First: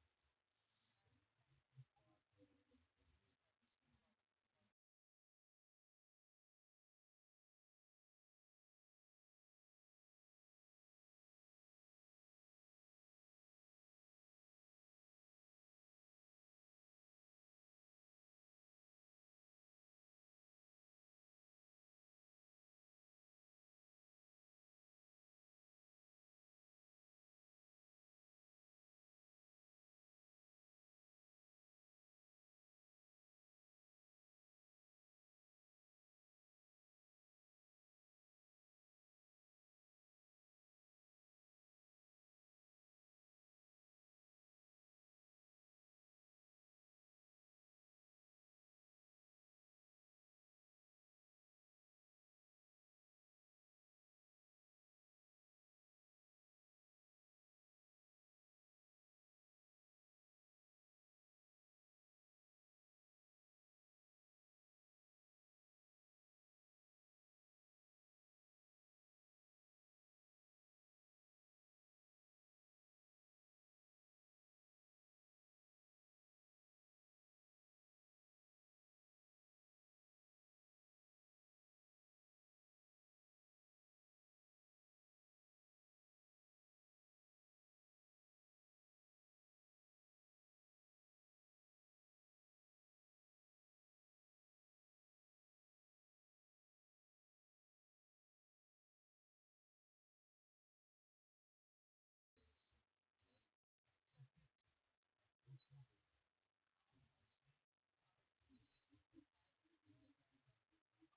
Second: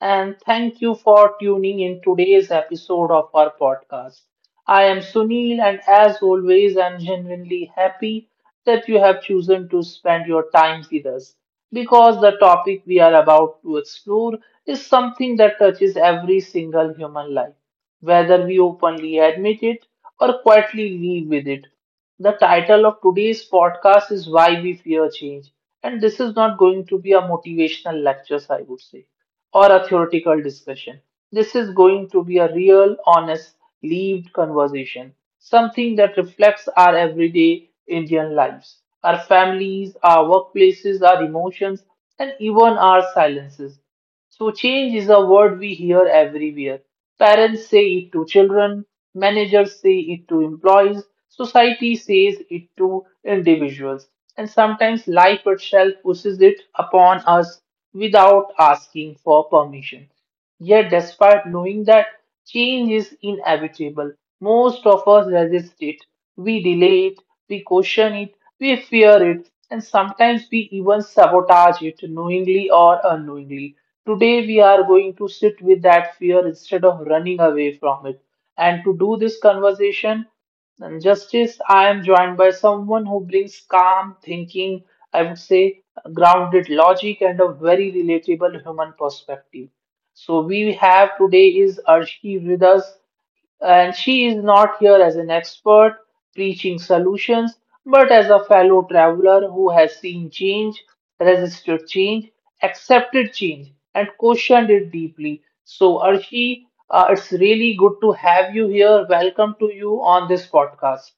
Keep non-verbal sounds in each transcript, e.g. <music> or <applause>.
and thank you for tuning in today's episode of our podcast. I am Sunil, and as always, I'm genuinely happy that you have chosen to spend your time with us because the topic we are about to explore is something that touches every single human life, whether we openly admit it or quietly live with it. The title of today's podcast is Why We Fear Change. And this is not going to be a motivational lecture, I would say, or a theoretical discussion. This is going to be a real, honest, lived conversation, something that reflects our everyday Indian lives, our families, our workplaces, our emotions, and even our silences. So, change is a word we hear everywhere. Parents say it to children, managers say it to employees, society says it to individuals, and sometimes life itself pushes it upon us without asking for permission. Yet, despite knowing that change is inevitable, most of us resist it. We delay it, we caution it, we fear it, and sometimes we even sabotage it knowingly or unknowingly. Today, we are going to sit with that fear instead of running away from it. And to do this conversation, and justice, I am joined by someone who brings calm thinking, I would say grounded logic, and a very relatable human perspective. So we have today is Arshi with us, and she is not here as an expert preaching solutions, but as a fellow traveler who has seen change, resisted change, accepted change, and questioned it deeply. So Arshi, it's really good to have you here. Welcome to you on this podcast.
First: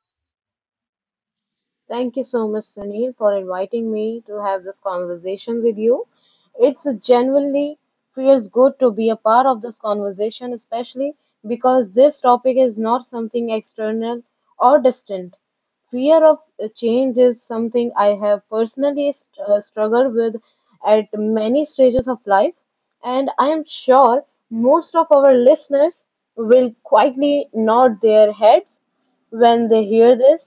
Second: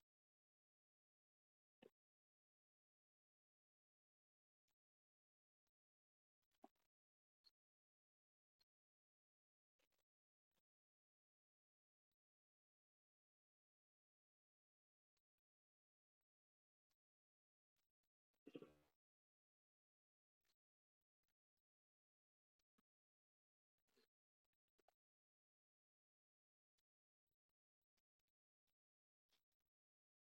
Thank you so much, Sunil, for inviting me to have this conversation with you. It's genuinely feels good to be a part of this conversation, especially because this topic is not something external or distant. Fear of change is something I have personally struggled with at many stages of life, and I am sure most of our listeners will quietly nod their heads when they hear this.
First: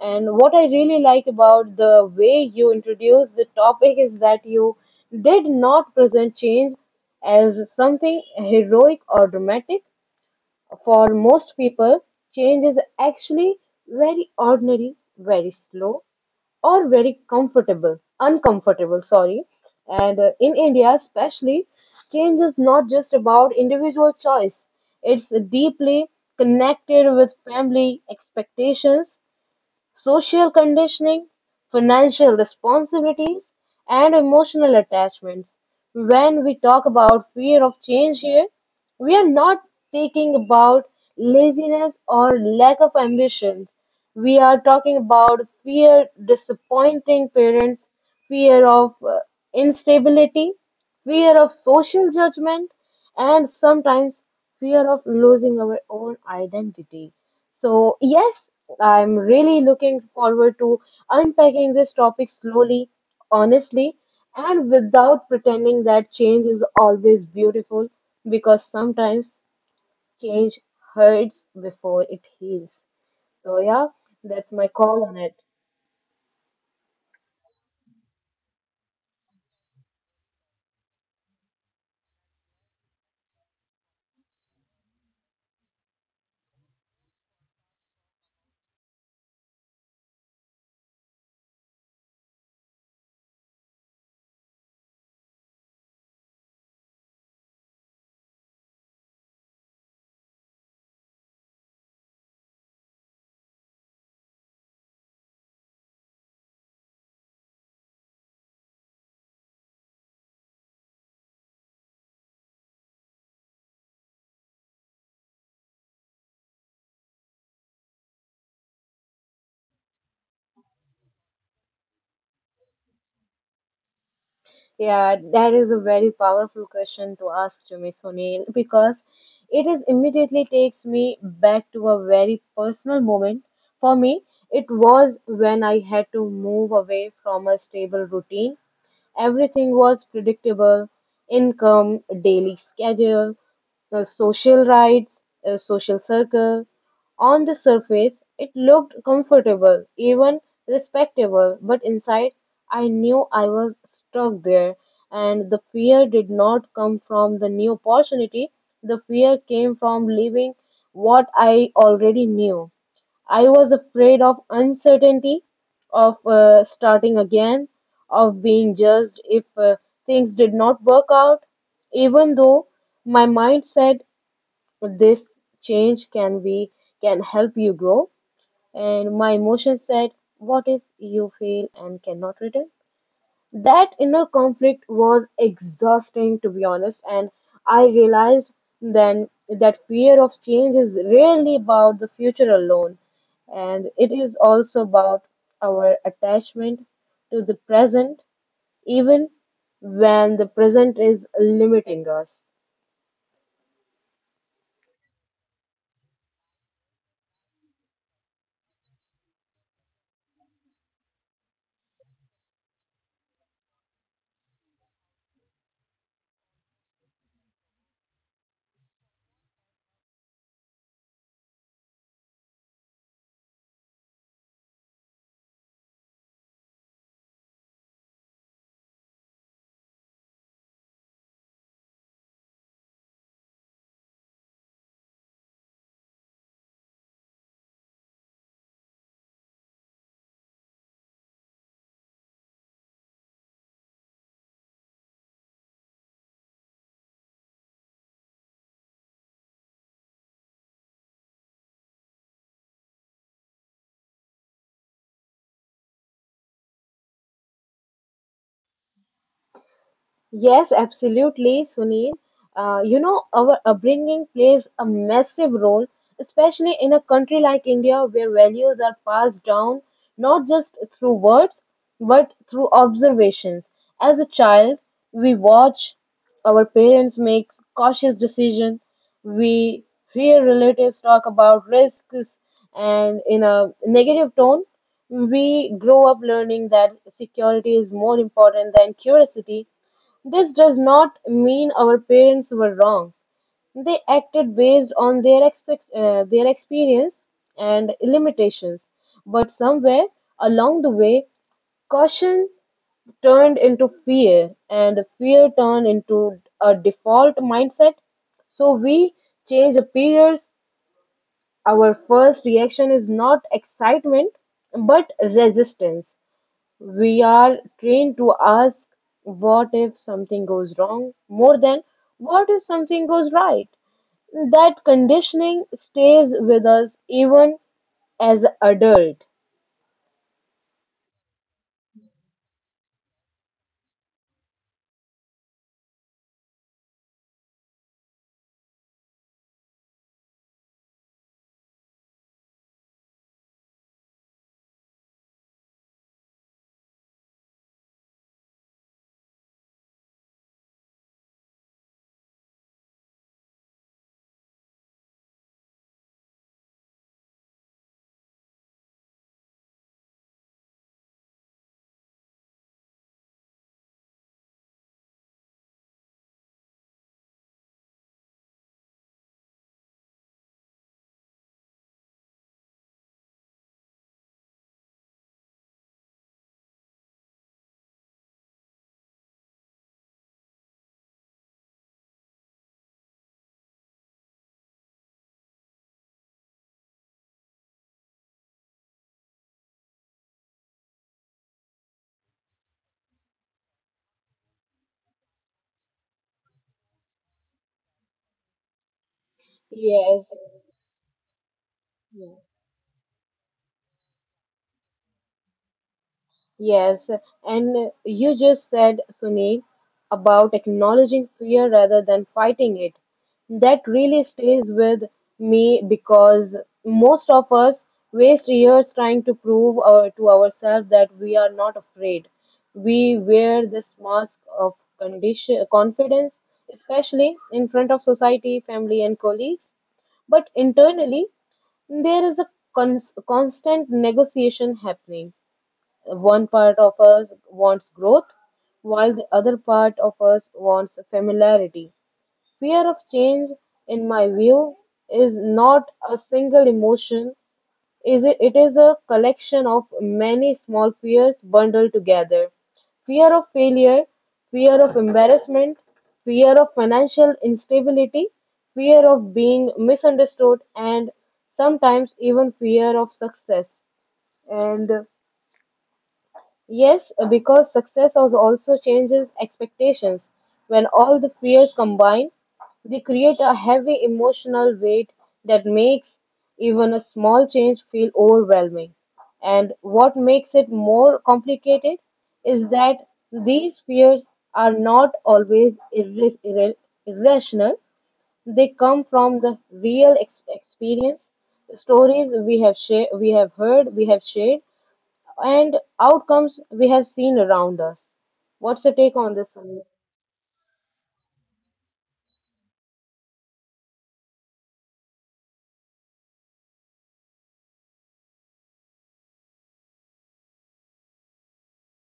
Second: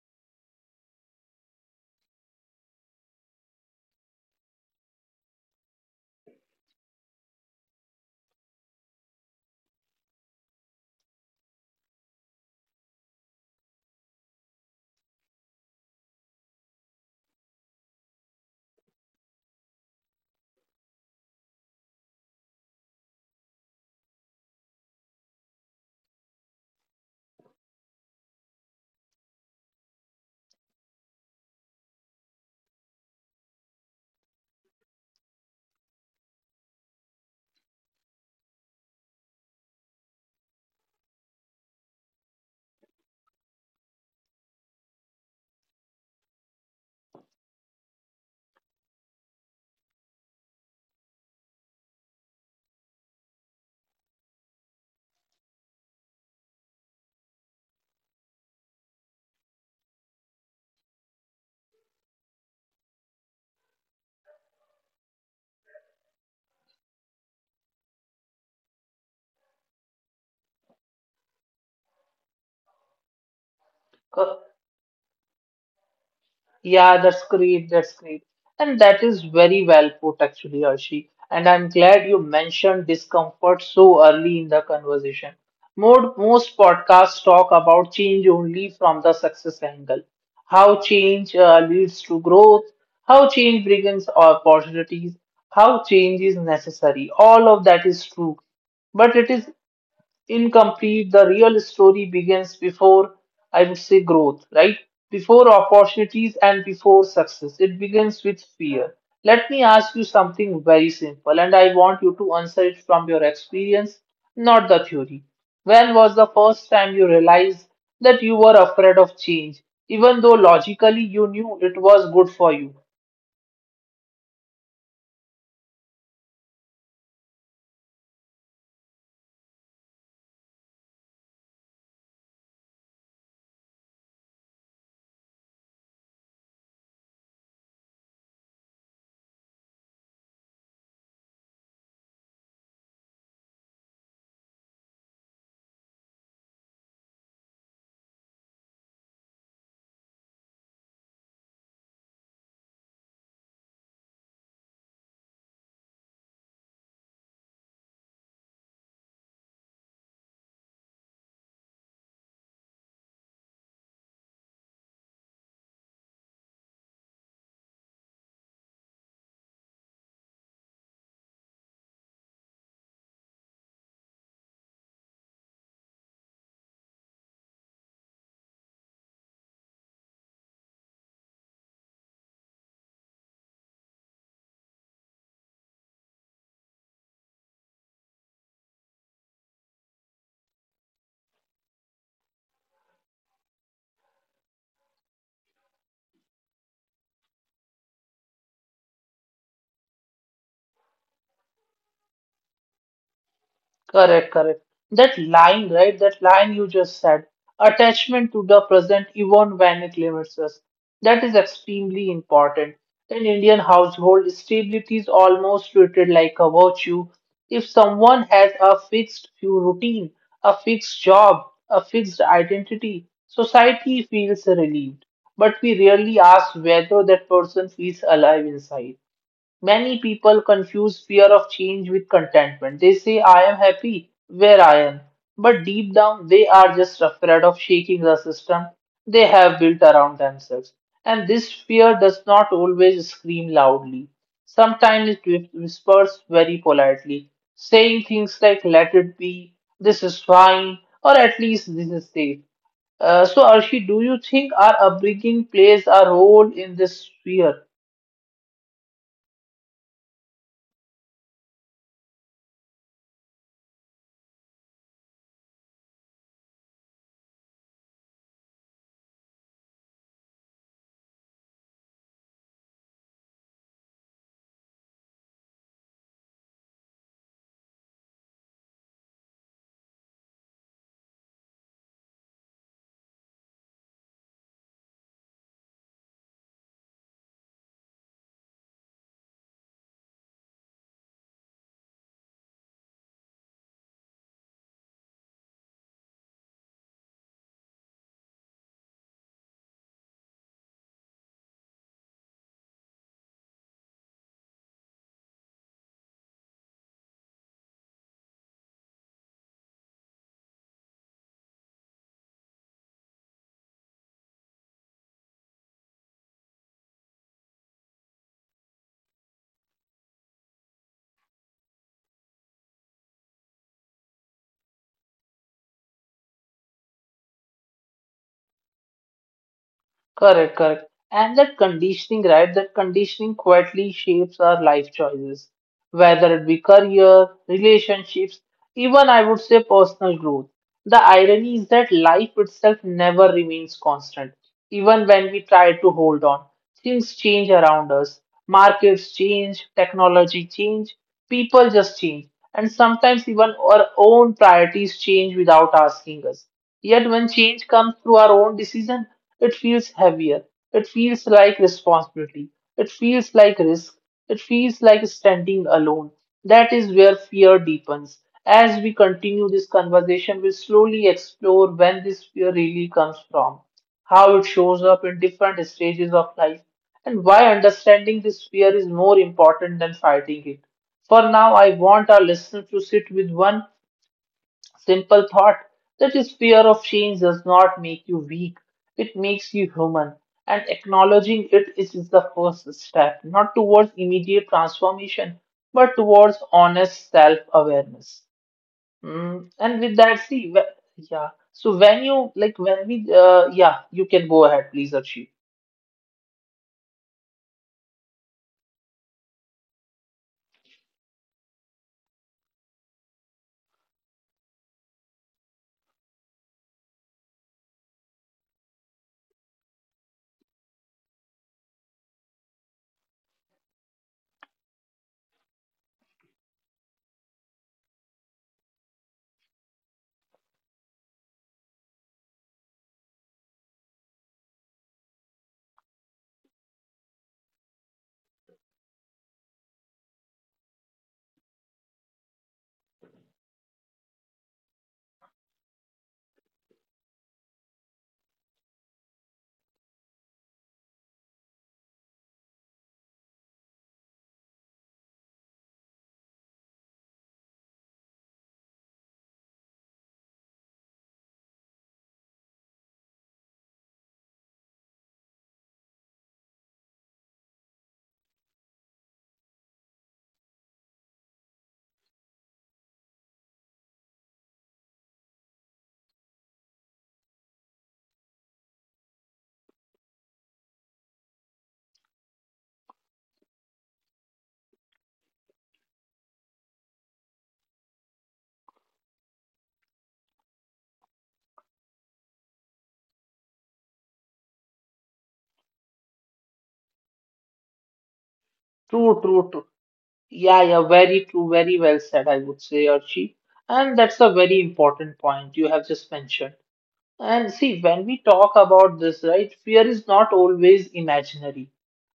And what I really like about the way you introduced the topic is that you did not present change as something heroic or dramatic. For most people, change is actually very ordinary, very slow, or very comfortable, uncomfortable, sorry. And in India, especially, change is not just about individual choice, it's deeply connected with family expectations, social conditioning, financial responsibilities, and emotional attachments. When we talk about fear of change here, we are not talking about laziness or lack of ambition. We are talking about fear disappointing parents, fear of instability, fear of social judgment, and sometimes fear of losing our own identity. So, yes, I'm really looking forward to unpacking this topic slowly, honestly, and without pretending that change is always beautiful because sometimes change hurts before it heals. So, yeah, Uh, that's my call on it. Yeah, that's great. That's great. And that is very well put, actually, Arshi. And I'm glad you mentioned discomfort so early in the conversation. Most podcasts talk about change only from the success angle. How change leads to growth, how change brings opportunities, how change is necessary. All of that is true. But it is incomplete. The real story begins before, I would say, growth, right? Before opportunities and before success. It begins with fear. Let me ask you something very simple, and I want you to answer it from your experience, not the theory. When was the first time you realized that you were afraid of change, even though logically you knew it was good for you? Yeah, that is a very powerful question to ask to me, Sunil, because it is immediately takes me back to a very personal moment. For me, it was when I had to move away from a stable routine. Everything was predictable: income, daily schedule, the social rights, a social circle. On the surface, it looked comfortable, even respectable, but inside, I knew I was stuck there. And the fear did not come from the new opportunity, the fear came from leaving what I already knew. I was afraid of uncertainty, of starting again, of being judged if things did not work out, even though my mind said this change can help you grow, and my emotions said, "What if you fail and cannot return?" That inner conflict was exhausting, to be honest, and I realized then that fear of change is rarely about the future alone, and it is also about our attachment to the present, even when the present is limiting us. Correct, correct. That line, right? That line you just said, attachment to the present even when it limits us. That is extremely important. In Indian household, stability is almost treated like a virtue. If someone has a fixed few routine, a fixed job, a fixed identity, society feels relieved. But we rarely ask whether that person feels alive inside. Many people confuse fear of change with contentment. They say, I am happy where I am. But deep down, they are just afraid of shaking the system they have built around themselves. And this fear does not always scream loudly. Sometimes it whispers very politely, saying things like, let it be, this is fine, or at least this is safe. So, Arshi, do you think our upbringing plays a role in this fear? Yes, absolutely, Sunil. You know, our upbringing plays a massive role, especially in a country like India where values are passed down not just through words but through observations. As a child, we watch our parents make cautious decisions, we hear relatives talk about risks and in a negative tone. We grow up learning that security is more important than curiosity. This does not mean our parents were wrong. They acted based on their experience and limitations. But somewhere along the way, caution turned into fear, and fear turned into a default mindset. So we change appears. Our first reaction is not excitement but resistance. We are trained to ask what if something goes wrong more than what if something goes right. That conditioning stays with us even as adult. Correct, correct. And that conditioning, right? That conditioning quietly shapes our life choices, whether it be career, relationships, even I would say personal growth. The irony is that life itself never remains constant, even when we try to hold on. Things change around us, markets change, technology change, people just change, and sometimes even our own priorities change without asking us. Yet when change comes through our own decision, it feels heavier. It feels like responsibility. It feels like risk. It feels like standing alone. That is where fear deepens. As we continue this conversation, we'll slowly explore when this fear really comes from, how it shows up in different stages of life, and why understanding this fear is more important than fighting it. For now, I want our listeners to sit with one simple thought, that is fear of change does not make you weak, it makes you human. And acknowledging it is the first step, not towards immediate transformation, but towards honest self awareness. Mm. And with that, Yes. see, yeah. So when you like, when we, yeah, you can go ahead, please, Archie. Yes, and you just said, Sunil, about acknowledging fear rather than fighting it. That really stays with me because most of us waste years trying to prove our, to ourselves that we are not afraid. We wear this mask of condition, confidence, especially in front of society, family, and colleagues. But internally, there is a constant negotiation happening. One part of us wants growth, while the other part of us wants familiarity. Fear of change, in my view, is not a single emotion. Is it, it is a collection of many small fears bundled together: fear of failure, fear of embarrassment, fear of financial instability, fear of being misunderstood, and sometimes even fear of success. And yes, because success also changes expectations. When all the fears combine, they create a heavy emotional weight that makes even a small change feel overwhelming. And what makes it more complicated is that these fears are not always irrational, they come from the real experience, stories we have heard, we have shared, and outcomes we have seen around us. What's your take True, on this, true, true. Amit? Yeah, yeah, very true, very well said, I would say, Archie. And that's a very important point you have just mentioned. And see, when we talk about this, right, fear is not always imaginary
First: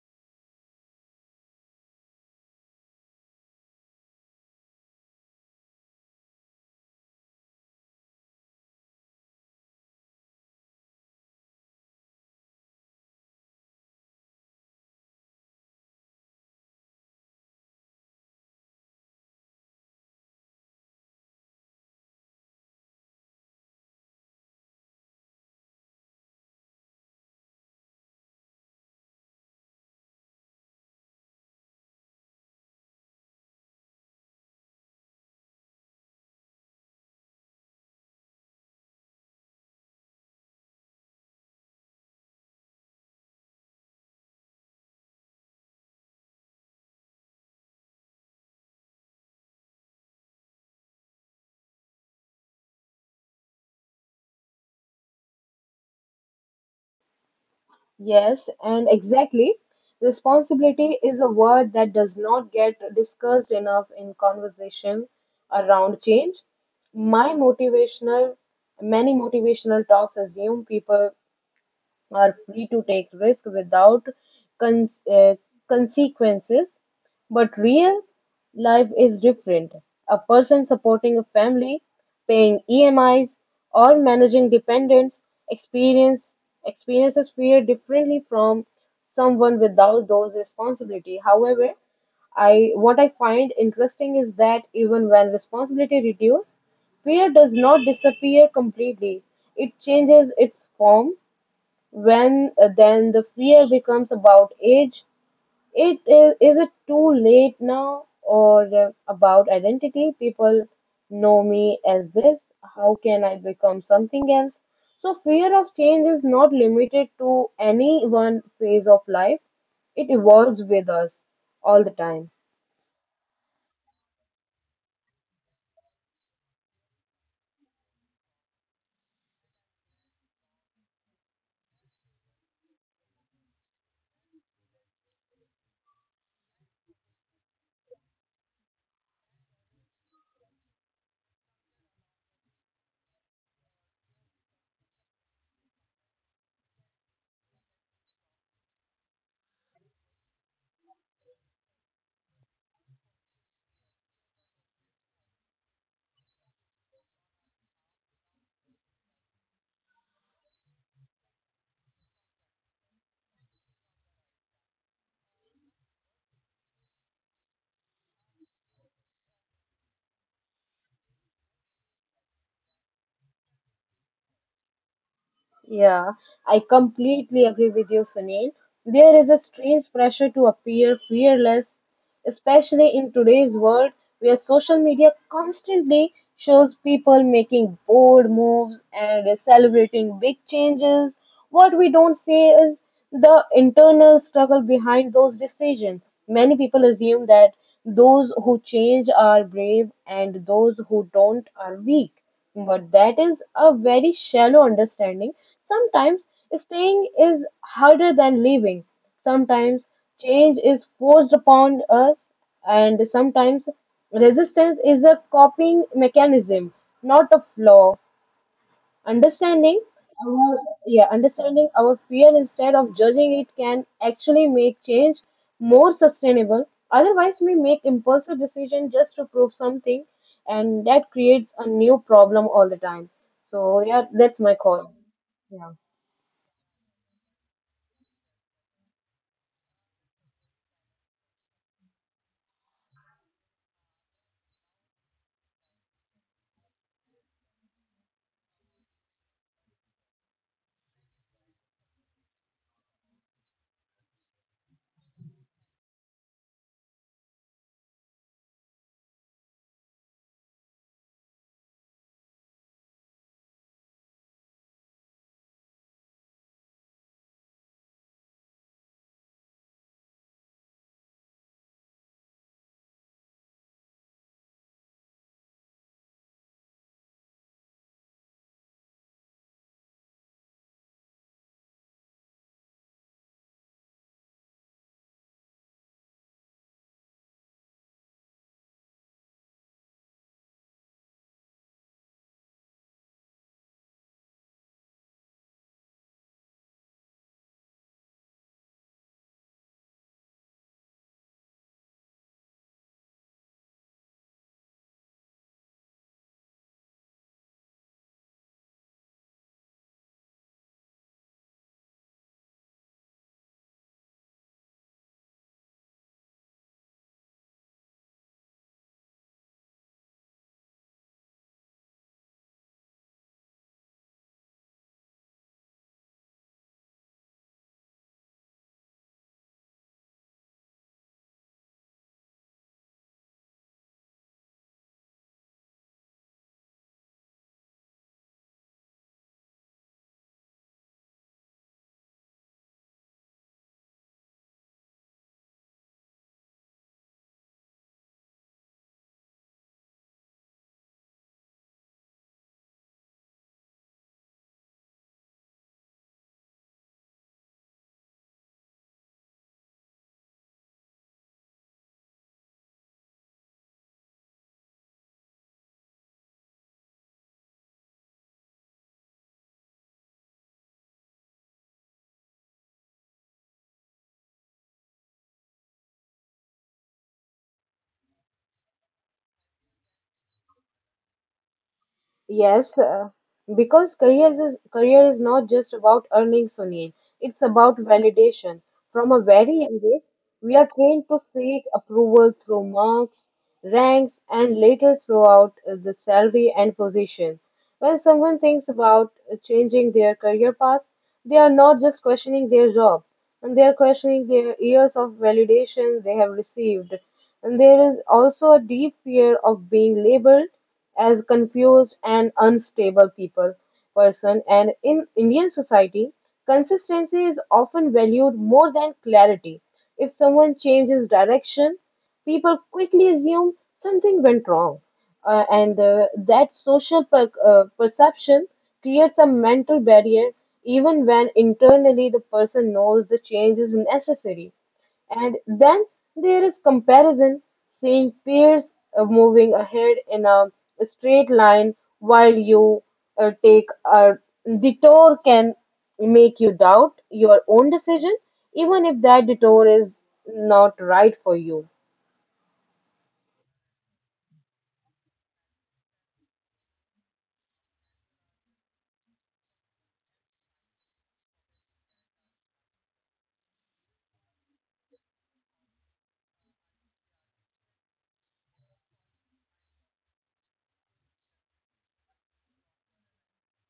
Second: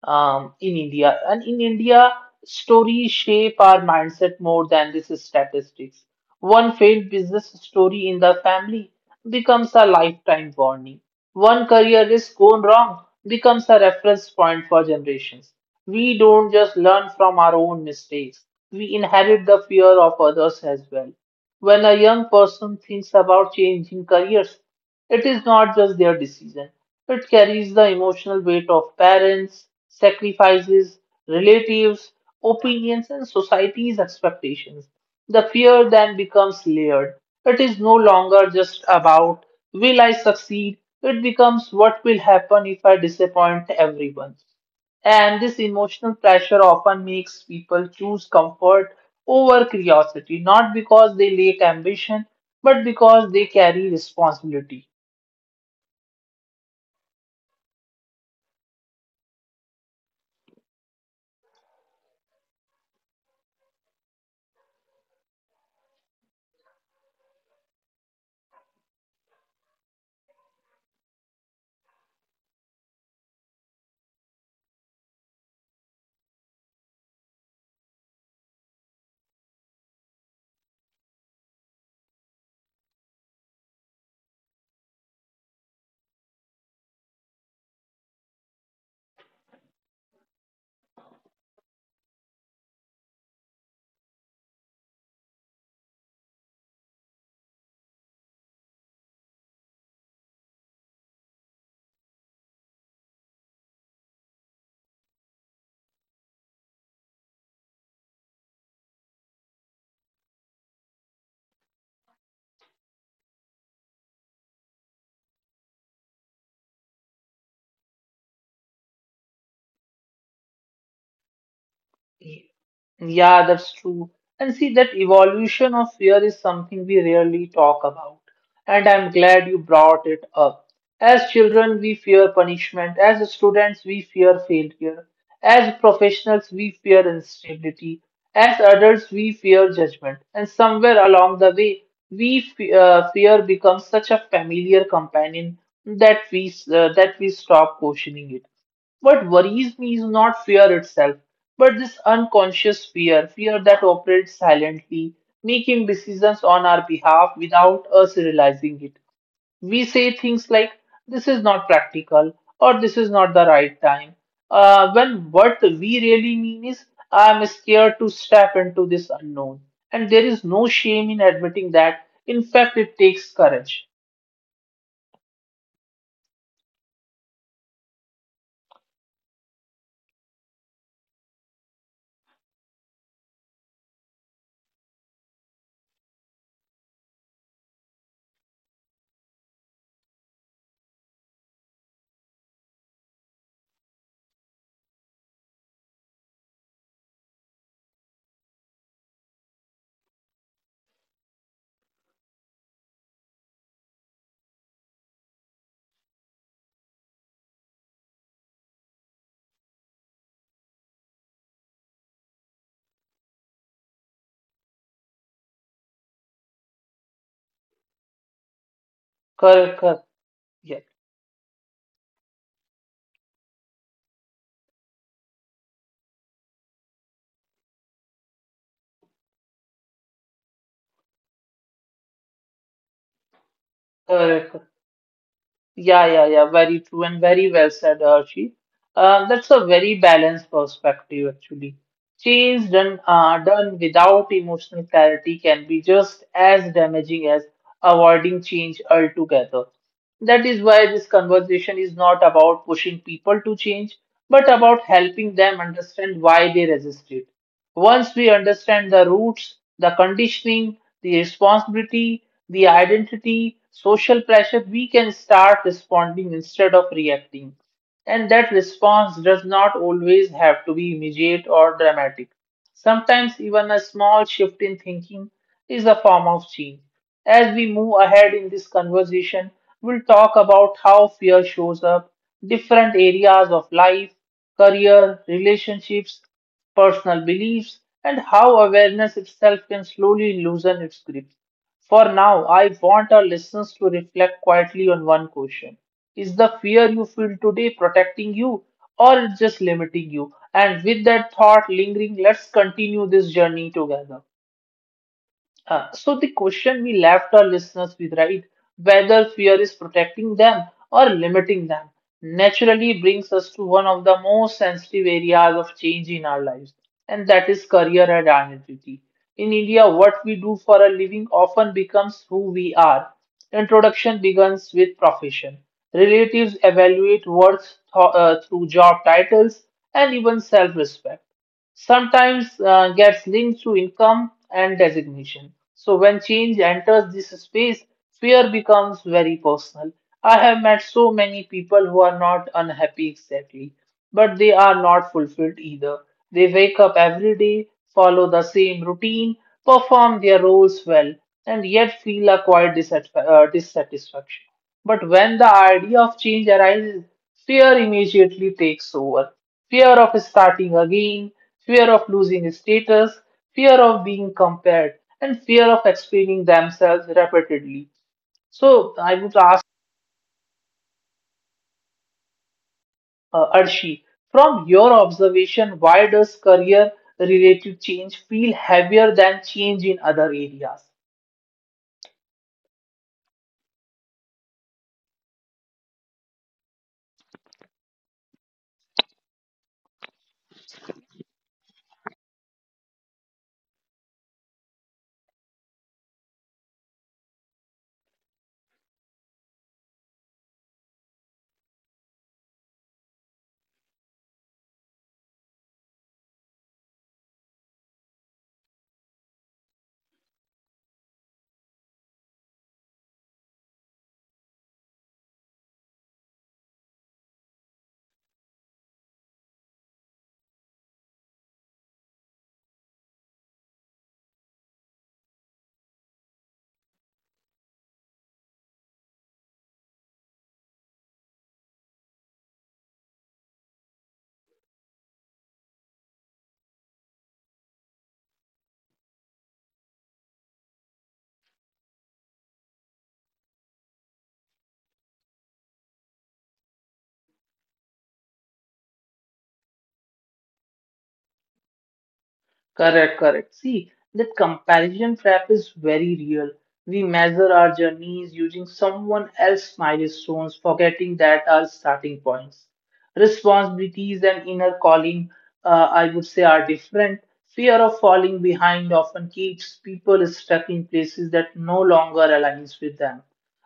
in India. And in India, stories shape our mindset more than this is statistics. One failed business story in the family becomes a lifetime warning. One career risk gone wrong becomes a reference point for generations. We don't just learn from our own mistakes, we inherit the fear of others as well. When a young person thinks about changing careers, it is not just their decision, it carries the emotional weight of parents, sacrifices, relatives, opinions, and society's expectations. The fear then becomes layered. It is no longer just about will I succeed, it becomes what will happen if I disappoint everyone. And this emotional pressure often makes people choose comfort over curiosity, not because they lack ambition, but because they carry responsibility. Yes, and exactly. Responsibility is a word that does not get discussed enough in conversation around change. My motivational, Many motivational talks assume people are free to take risks without con- uh, consequences, but real life is different. A person supporting a family, paying EMIs, or managing dependents experience experiences fear differently from someone without those responsibility. However, I what I find interesting is that even when responsibility reduces, fear does not disappear completely. It changes its form. When then the fear becomes about age, is it too late now, or about identity? People know me as this. How can I become something else? So fear of change is not limited to any one phase of life. It evolves with us all the time. Yeah, that's true. And see, that evolution of fear is something we rarely talk about. And I'm glad you brought it up. As children, we fear punishment. As students, we fear failure. As professionals, we fear instability. As adults, we fear judgment. And somewhere along the way, fear becomes such a familiar companion that we stop questioning it. What worries me is not fear itself, but this unconscious fear, fear that operates silently, making decisions on our behalf without us realizing it. We say things like this is not practical or this is not the right time, when what we really mean is I'm scared to step into this unknown. And there is no shame in admitting that. In fact, it takes courage. Yeah, I completely agree with you, Sunil. There is a strange pressure to appear fearless, especially in today's world where social media constantly shows people making bold moves and celebrating big changes. What we don't see is the internal struggle behind those decisions. Many people assume that those who change are brave and those who don't are weak. But that is a very shallow understanding. Sometimes staying is harder than leaving. Sometimes change is forced upon us, and sometimes resistance is a coping mechanism, not a flaw. Understanding Correct, correct. our Yeah, Yeah, understanding our fear instead of judging it can actually make change more sustainable. Otherwise, we make impulsive decisions just to prove something, and that creates a new problem all the time. So yeah, that's my correct, correct. call. Yeah. Yeah, yeah, yeah, very true and very well said, Archie. That's a very balanced perspective, actually. Change done done without emotional clarity can be just as damaging as avoiding change altogether. That is why this conversation is not about pushing people to change, but about helping them understand why they resist it. Once we understand the roots, the conditioning, the responsibility, the identity, social pressure, we can start responding instead of reacting. And that response does not always have to be immediate or dramatic. Sometimes even a small shift in thinking is a form of change. As we move ahead in this conversation, we'll talk about how fear shows up, different areas of life, career, relationships, personal beliefs, and how awareness itself can slowly loosen its grip. For now, I want our listeners to reflect quietly on one question. Is the fear you feel today protecting you or it's just limiting you? And with that thought lingering, let's continue this journey together. So, the question we left our listeners with, right, whether fear is protecting them or limiting them, naturally brings us to one of the most sensitive areas of change in our lives, and that is career and identity. In India, what we do for a living often becomes who we are. Introduction begins with profession. Relatives evaluate worth through job titles and even self-respect sometimes gets linked to income and designation. So when change enters this space, fear becomes very personal. I have met so many people who are not unhappy exactly, but they are not fulfilled either. They wake up every day, follow the same routine, perform their roles well, and yet feel a quiet dissatisfaction. But when the idea of change arises, fear immediately takes over: fear of starting again, fear of losing status, fear of being compared, and fear of explaining themselves repeatedly. So I would ask Arshi, from your observation, why does career related change feel heavier than change in other areas? Yes, because career is not just about earning, Sunil. It's about validation. From a very young age, we are trained to seek approval through marks, ranks, and later throughout the salary and position. When someone thinks about changing their career path, they are not just questioning their job, and they are questioning their years of validation they have received. And there is also a deep fear of being labeled as confused and unstable people person. And in Indian society, consistency is often valued more than clarity. If someone changes direction, people quickly assume something went wrong, and that social perception creates a mental barrier even when internally the person knows the change is necessary. And then there is comparison, seeing peers moving ahead in a straight line while you take a detour can make you doubt your own decision, even if that detour is not right for you. Correct, correct. See, that comparison trap is very real. We measure our journeys using someone else's milestones, forgetting that our starting points, responsibilities, and inner calling, I would say, are different. Fear of falling behind often keeps people stuck in places that no longer aligns with them.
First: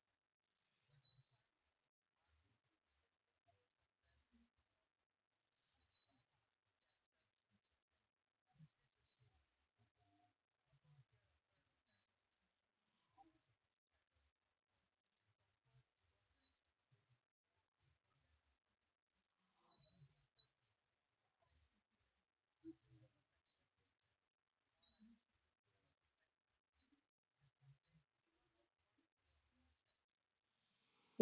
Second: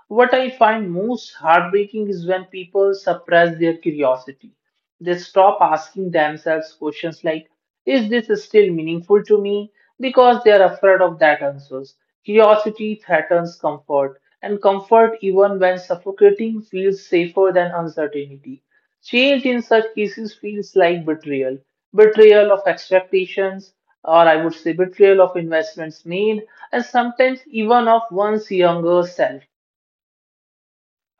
What I find most heartbreaking is when people suppress their curiosity. They stop asking themselves questions like, is this still meaningful to me? Because they are afraid of that answers. Curiosity threatens comfort, and comfort, even when suffocating, feels safer than uncertainty. Change in such cases feels like betrayal, betrayal of expectations, or I would say betrayal of investments made, and sometimes even of one's younger self.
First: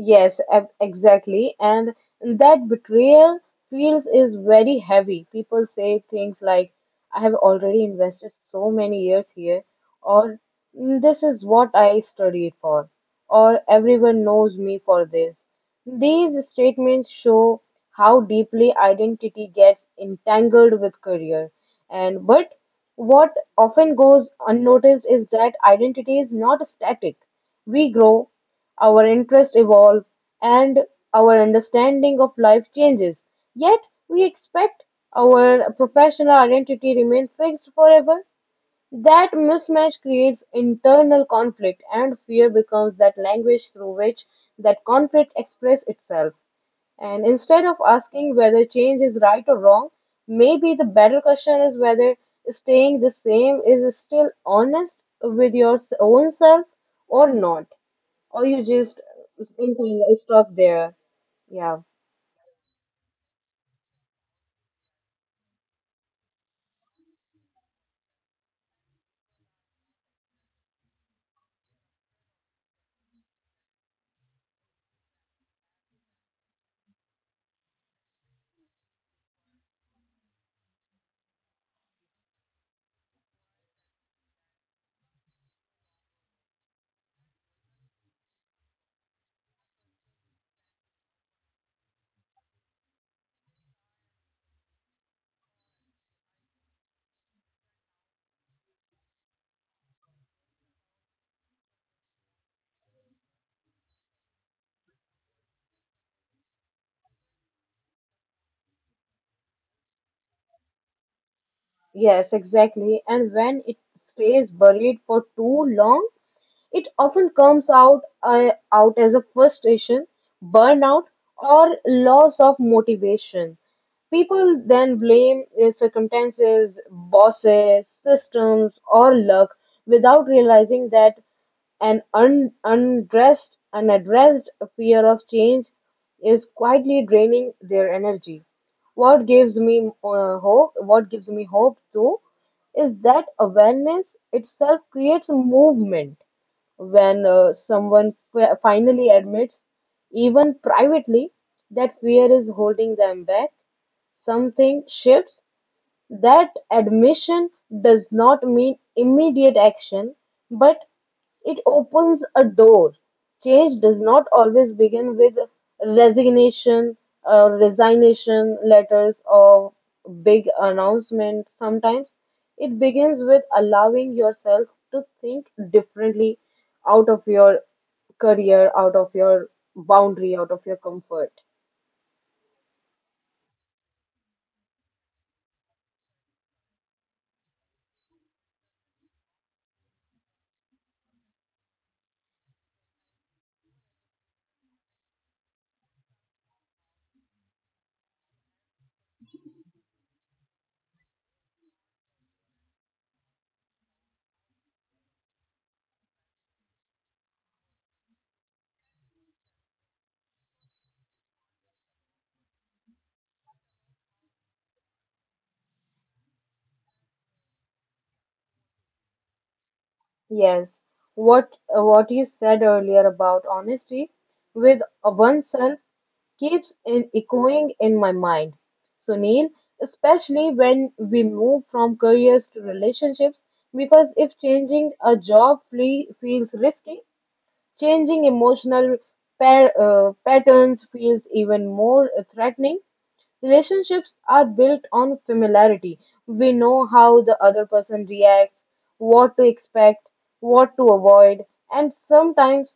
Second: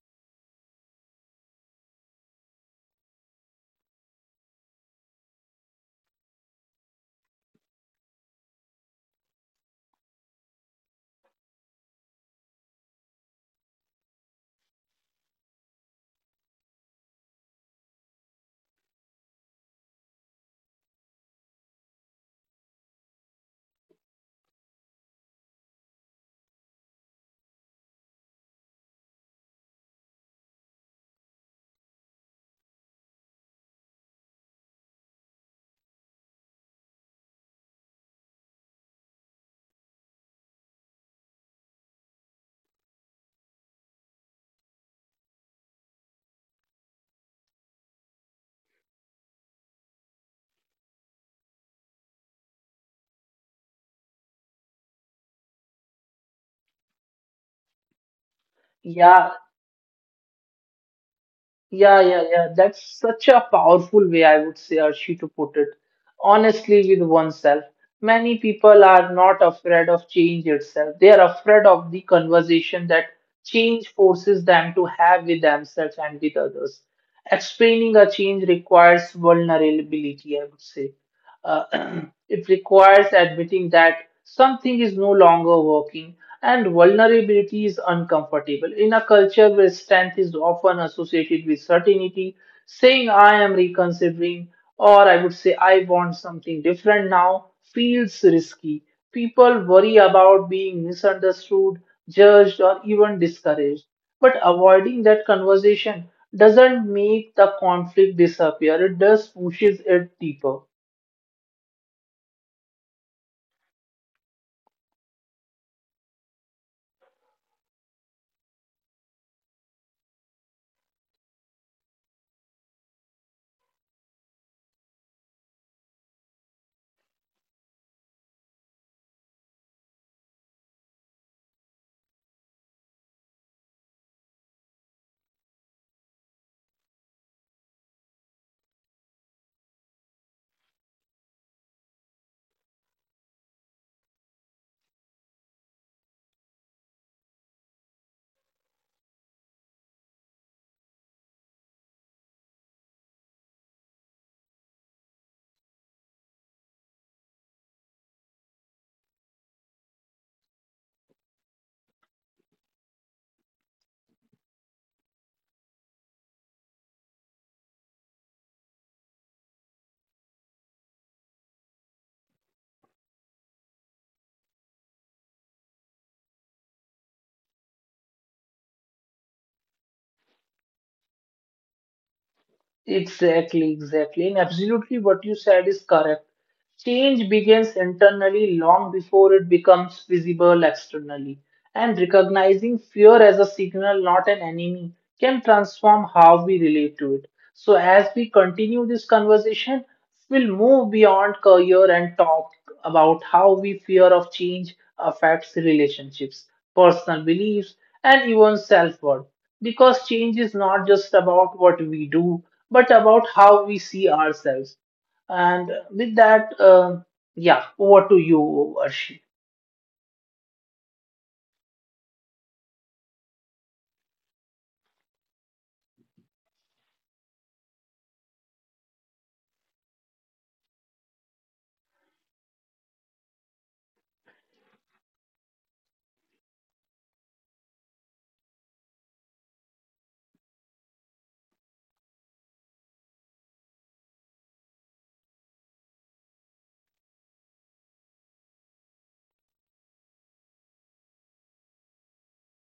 Yes, exactly. And that betrayal feels is very heavy. People say things like, "I have already invested so many years here," or "Mm, this is what I studied for," or "everyone knows me for this." These statements show how deeply identity gets entangled with career. And but what often goes unnoticed is that identity is not static. We grow, our interests evolve and our understanding of life changes. Yet, we expect our professional identity remain fixed forever. That mismatch creates internal conflict, and fear becomes that language through which that conflict expresses itself. And instead of asking whether change is right or wrong, maybe the better question is whether staying the same is still honest with your own self or not. Or you just Yeah, thinking, stop there. Yeah, yeah, yeah, yeah. That's such a powerful way, I would say, Archie, to put it. Honestly, with oneself. Many people are not afraid of change itself. They are afraid of the conversation that change forces them to have with themselves and with others. Explaining a change requires vulnerability, I would say. Uh, <clears throat> it requires admitting that something is no longer working and vulnerability is uncomfortable. In a culture where strength is often associated with certainty, saying I am reconsidering or I would say I want something different now feels risky. People worry about being misunderstood, judged, or even discouraged. But avoiding that conversation doesn't make the conflict disappear, it just pushes it deeper. yes, exactly. And when it stays buried for too long, it often comes out as a frustration, burnout, or loss of motivation. People then blame their circumstances, bosses, systems, or luck without realizing that an unaddressed fear of change is quietly draining their energy. What gives me hope? What gives me hope too is that awareness itself creates a movement when someone finally admits, even privately, that fear is holding them back, something shifts. That admission does not mean immediate action, but it opens a door. Change does not always begin with resignation, resignation letters, or big announcement. Sometimes it begins with allowing yourself to think differently out of your career, out of your boundary, out of your comfort. Exactly, exactly. And absolutely what you said is correct. Change begins internally long before it becomes visible externally. And recognizing fear as a signal, not an enemy, can transform how we relate to it. So, as we continue this conversation, we'll move beyond career and talk about how we fear of change affects relationships, personal beliefs, and even self worth. Because change is not just about what we do, but about how we see ourselves. And with that, yeah, over to you, Arshi. Yes, what what you said earlier about honesty with oneself keeps in echoing in my mind, Sunil, especially when we move from careers to relationships, because if changing a job feels risky, changing emotional patterns feels even more threatening. Relationships are built on familiarity. We know how the other person reacts, what to expect, what to avoid, and sometimes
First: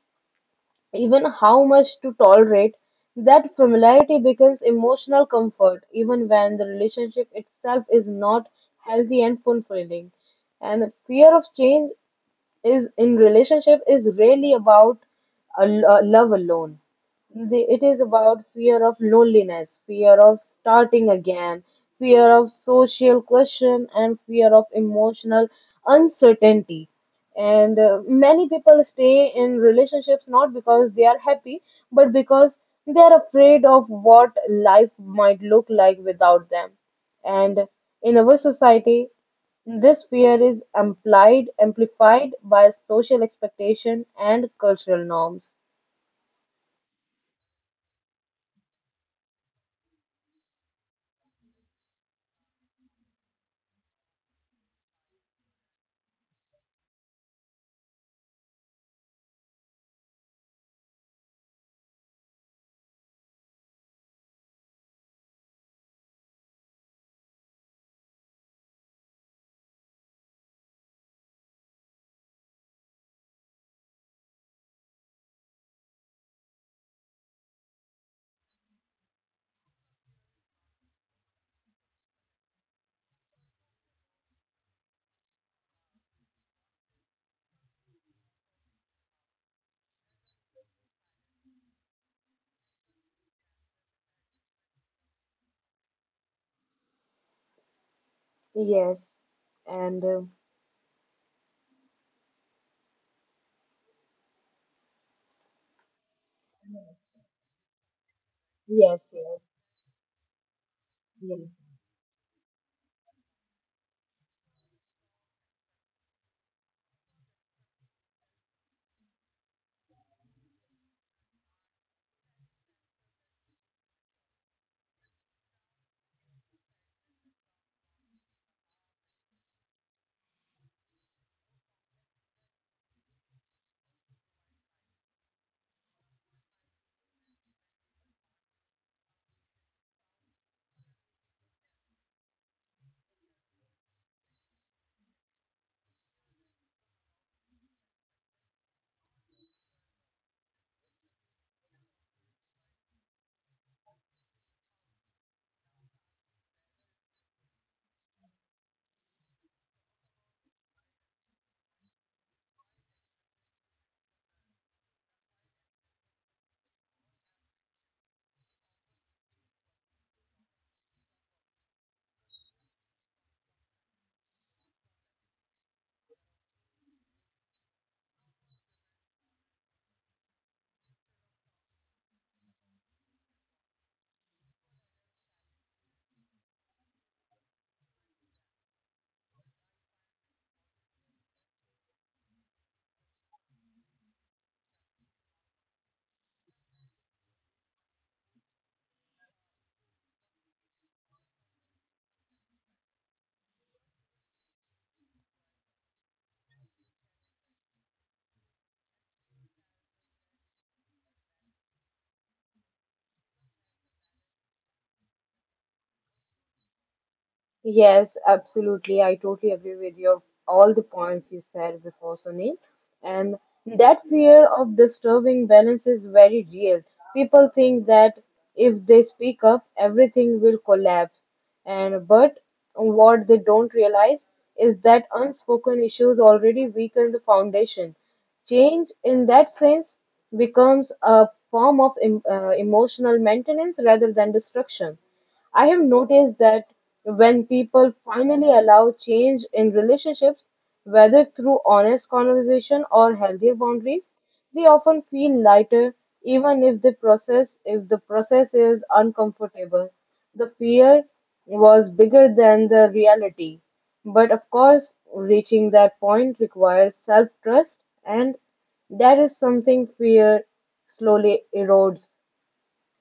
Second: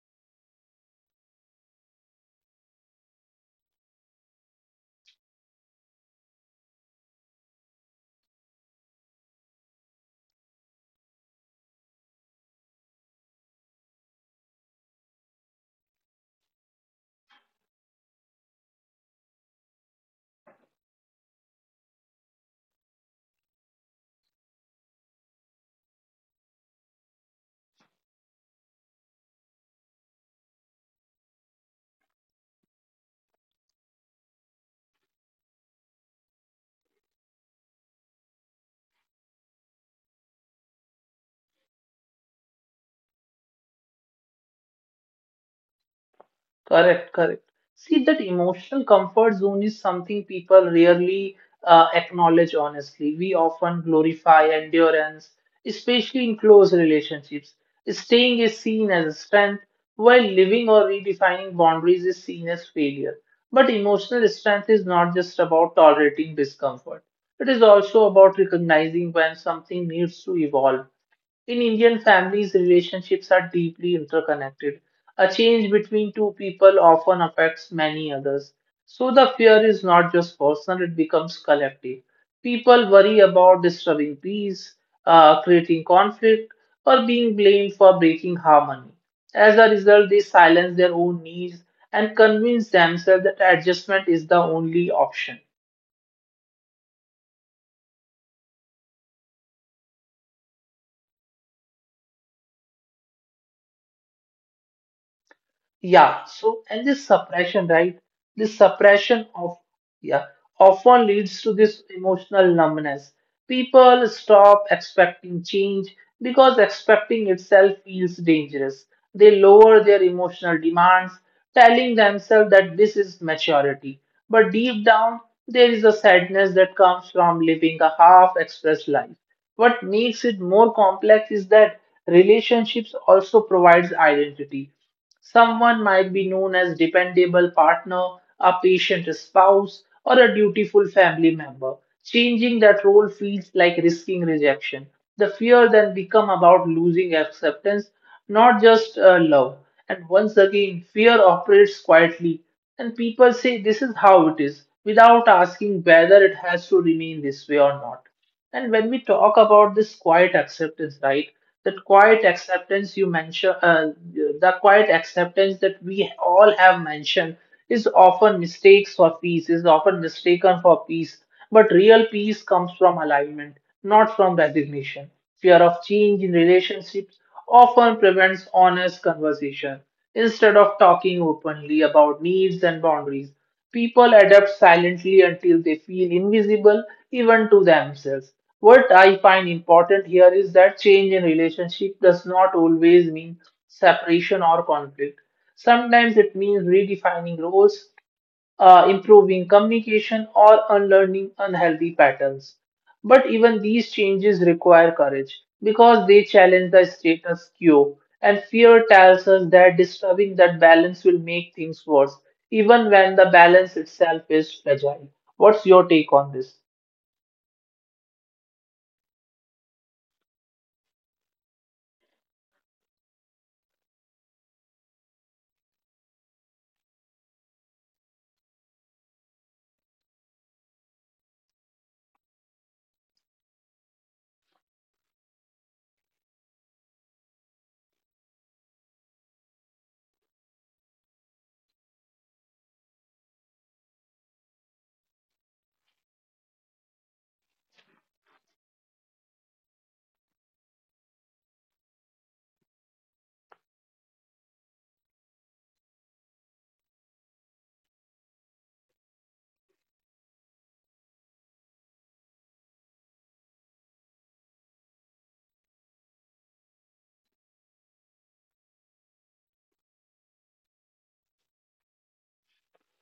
even how much to tolerate, that familiarity becomes emotional comfort, even when the relationship itself is not healthy and fulfilling. And fear of change is in relationship is really about a love alone. The, it is about fear of loneliness, fear of starting again, fear of social question, and fear of emotional uncertainty. And Many people stay in relationships not because they are happy, but because they are afraid of what life might look like without them. And in our society, this fear is amplified, amplified by social expectation and cultural norms. Correct, correct. See, that emotional comfort zone is something people rarely acknowledge honestly. We often glorify endurance, especially in close relationships. Staying is seen as a strength, while living or redefining boundaries is seen as failure. But emotional strength is not just about tolerating discomfort, it is also about recognizing when something needs to evolve in Indian families, relationships are deeply interconnected. A change between two people often affects many others. So the fear is not just personal, it becomes collective. People worry about disturbing peace, creating conflict, or being blamed for breaking harmony. As a result, they silence their own needs and convince themselves that adjustment is the only option. Yes. And uh, Yeah, so and this suppression, right? This yes, suppression yes, of yeah often leads yes. to this emotional numbness. People stop expecting change because expecting itself feels dangerous. They lower their emotional demands, telling themselves that this is maturity. But deep down, there is a sadness that comes from living a half-expressed life. What makes it more complex is that relationships also provides identity. Someone might be known as dependable partner, a patient spouse, or a dutiful family member. Changing that role feels like risking rejection. The fear then become about losing acceptance, not just love. And once again, fear operates quietly, and people say this is how it is, without asking whether it has to remain this way or not. And when we talk about this quiet acceptance, right? That quiet acceptance you mentioned, the quiet acceptance that we all have mentioned is often mistakes for peace, is often mistaken for peace. But real peace comes from alignment, not from resignation. Fear of change in relationships often prevents honest conversation. Instead of talking openly about needs and boundaries, people adapt silently until they feel invisible even to themselves. What I find important here is that change in relationship does not always mean separation or conflict. Sometimes it means redefining roles, improving communication or unlearning unhealthy patterns. But even these changes require courage because they challenge the status quo, and fear tells us that disturbing that balance will make things worse, even when the balance itself is fragile. What's your take on this? Yes, absolutely. I totally agree with your all the points you said before, Sunil. And that fear of disturbing balance is very real. People think that if they speak up, everything will collapse. And but what they don't realize is that unspoken issues already weaken the foundation. Change in that sense becomes a form of emotional maintenance rather than destruction. I have noticed that when people finally allow change in relationships, whether through honest conversation or healthier boundaries, they often feel lighter even if the process is uncomfortable. The fear was bigger than the reality. But of course, reaching that point requires self-trust and that is something fear slowly erodes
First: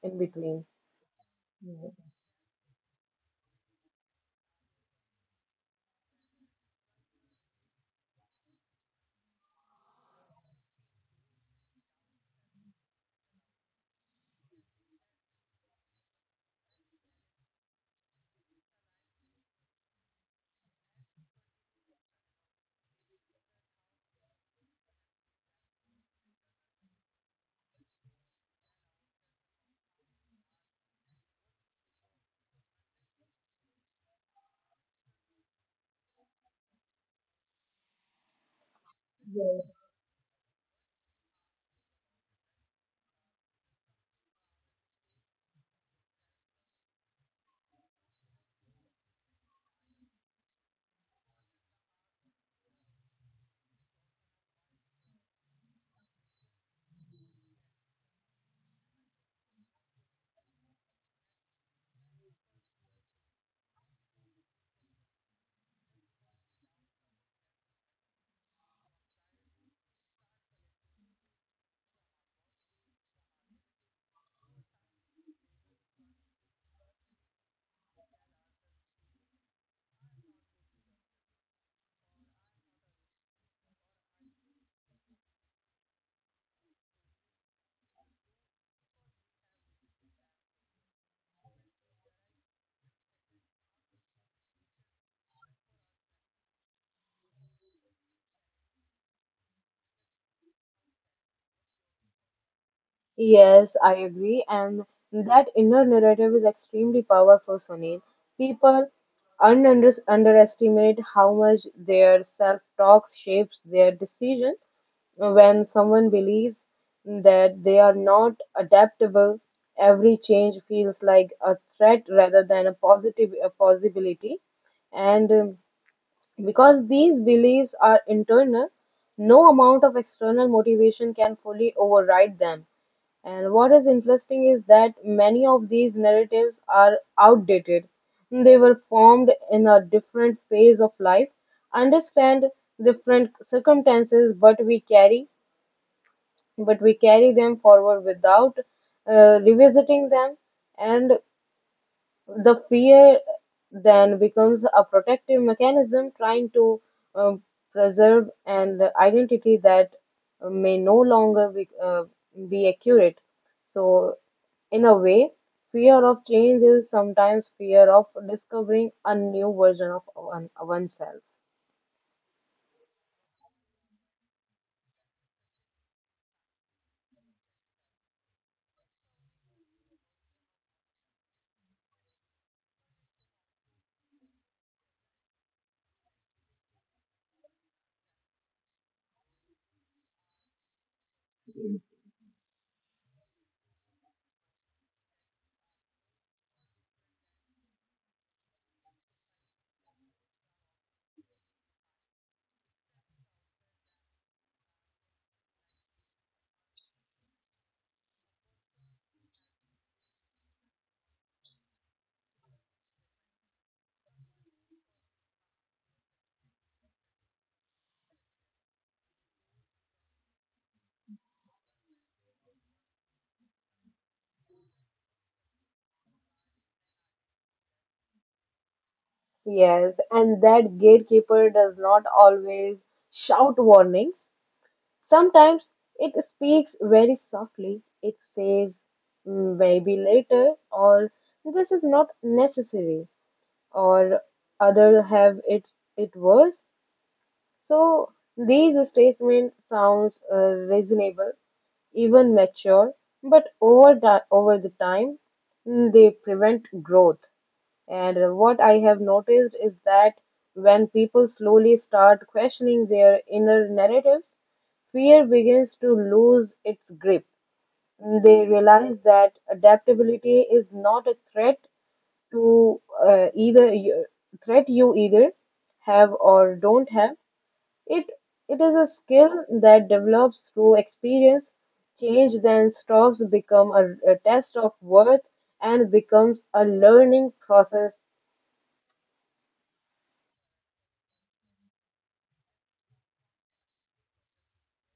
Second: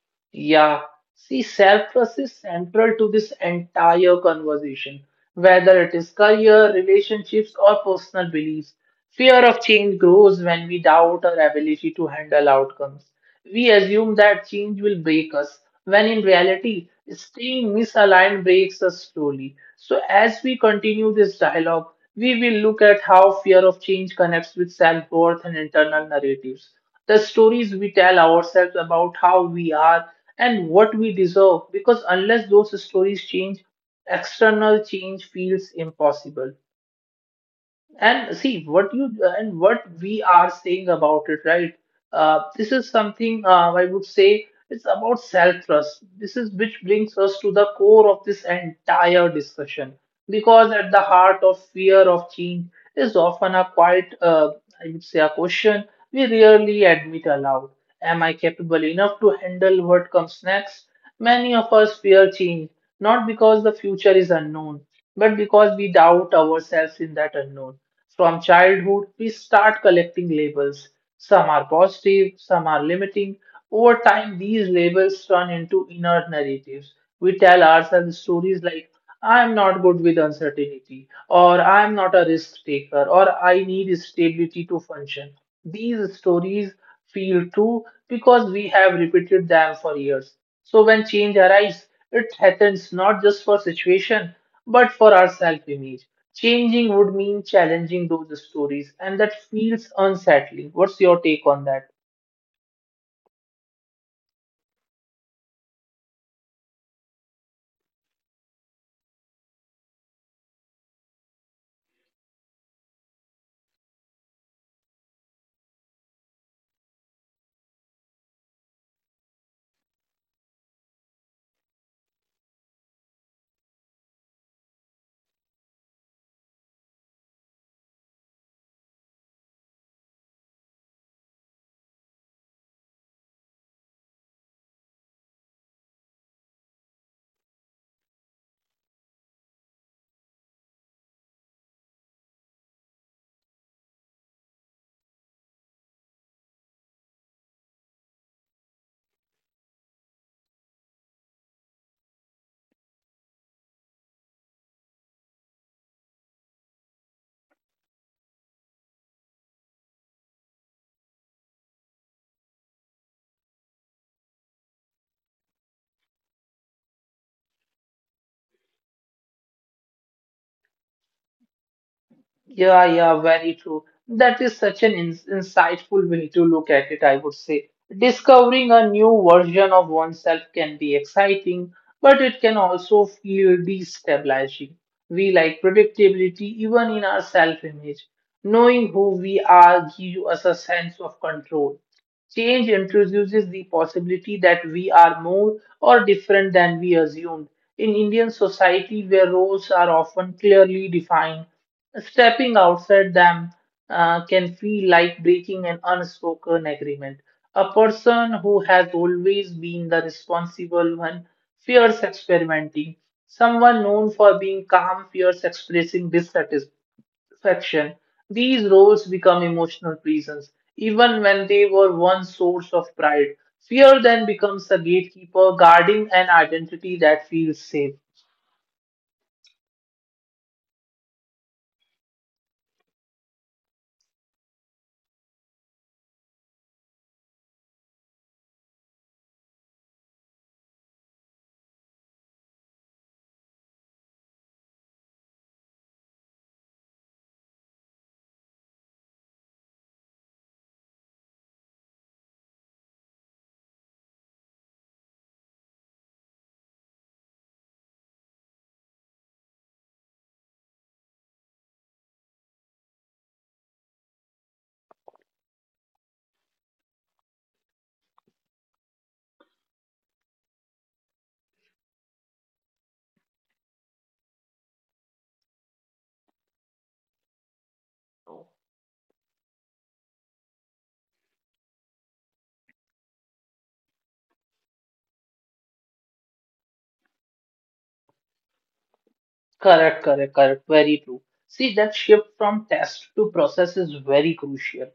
in between. Yeah, see, self-trust is central to this entire conversation, whether it is career, relationships, or personal beliefs. Fear of change grows when we doubt our ability to handle outcomes. We assume that change will break us, when in reality, staying misaligned breaks us slowly. So, as we continue this dialogue, we will look at how fear of change connects with self-worth and internal narratives, the stories we tell ourselves about how we are and what we deserve because unless those stories change external change feels impossible and see what you and what we are saying about it, right? This is something I would say it's about self-trust. This is which brings us to the core of this entire discussion, because at the heart of fear of change is often a quite, I would say, a question we rarely admit aloud. Am I capable enough to handle what comes next? Many of us fear change, not because the future is unknown, but because we doubt ourselves in that unknown. So, from childhood, we start collecting labels. Some are positive, some are limiting. Over time, these labels turn into inner narratives. We tell ourselves stories like, I am not good with uncertainty, or I am not a risk taker, or I need stability to function. These stories feel true because we have repeated them for years. So when change arrives, it happens not just for situation, but for our self image. Changing would mean challenging those stories, and that feels unsettling. What's your take on that? Yes, I agree. And that inner narrative is extremely powerful, Sunil. People un- underestimate how much their self talk shapes their decision. When someone believes that they are not adaptable, every change feels like a threat rather than a positive a possibility. And Because these beliefs are internal, no amount of external motivation can fully override them. And what is interesting is that many of these narratives are outdated. They were formed in a different phase of life, understand different circumstances, but we carry them forward without revisiting them. And the fear then becomes a protective mechanism trying to um, preserve an identity that may no longer be accurate. So, in a way, fear of change is sometimes fear of discovering a new version of oneself. Yeah, yeah, very true. That is such an insightful way to look at it, I would say. Discovering a new version of oneself can be exciting, but it can also feel destabilizing. We like predictability even in our self-image. Knowing who we are gives us a sense of control. Change introduces the possibility that we are more or different than we assumed. In Indian society, where roles are often clearly defined, stepping outside them can feel like breaking an unspoken agreement. A person who has always been the responsible one fears experimenting. Someone known for being calm fears expressing dissatisfaction. These roles become emotional prisons, even when they were once source of pride. Fear then becomes a gatekeeper guarding an identity that feels safe. Yes, and that gatekeeper does not always shout warnings. Sometimes it speaks very softly. It says, "Mm, maybe later, or this is not necessary, or other have it, it worse. So these statements sounds reasonable, even mature, but over the time they prevent growth. And What I have noticed is that when people slowly start questioning their inner narrative, fear begins to lose its grip. They realize that adaptability is not a threat to threat you either have or don't have. It it is a skill that develops through experience. Change then stops become a test of worth and becomes a learning process. Correct, correct, correct. Very true. See, that shift from test to process is very crucial.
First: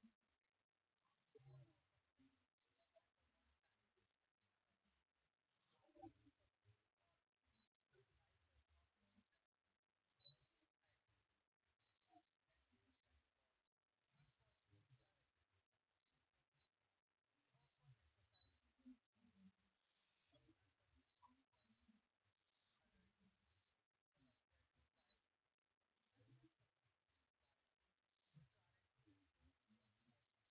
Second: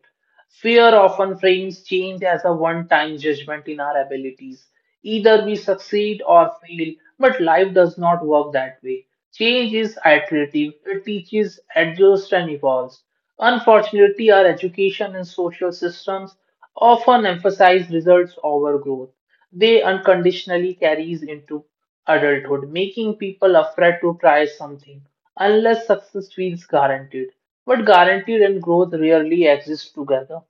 Fear often frames change as a one time judgment in our abilities. Either we succeed or fail, but life does not work that way. Change is iterative, it teaches, adjusts, and evolves. Unfortunately, our education and social systems often emphasize results over growth. They unconditionally carries into adulthood, making people afraid to try something unless success feels guaranteed. But guaranteed and growth rarely exist together.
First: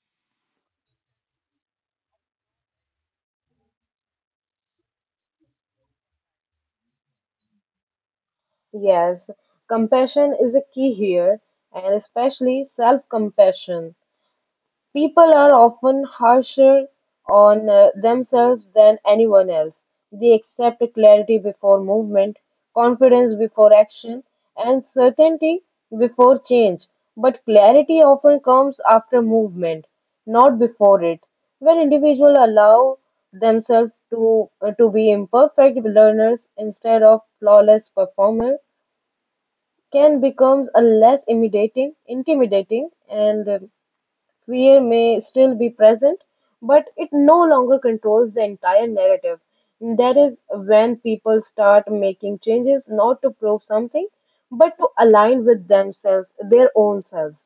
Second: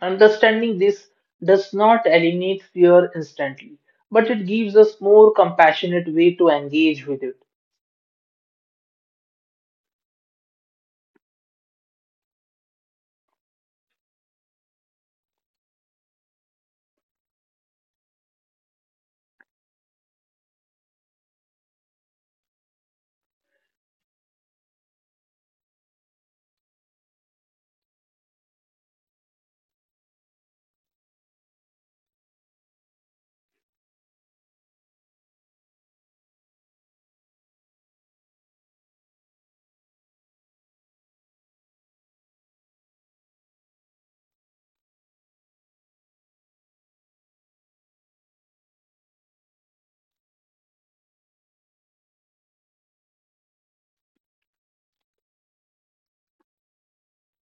Understanding this does not eliminate fear instantly, but it gives us more compassionate way to engage with it. Yes, compassion is a key here, and especially self-compassion. People are often harsher on themselves than anyone else; they accept clarity before movement, confidence before action, and certainty before change. But clarity often comes after movement, not before it. When individuals allow themselves to be imperfect learners instead of flawless performers, can become a less intimidating and fear may still be present, but it no longer controls the entire narrative. That is when people start making changes not to prove something, but to align with themselves, their own selves.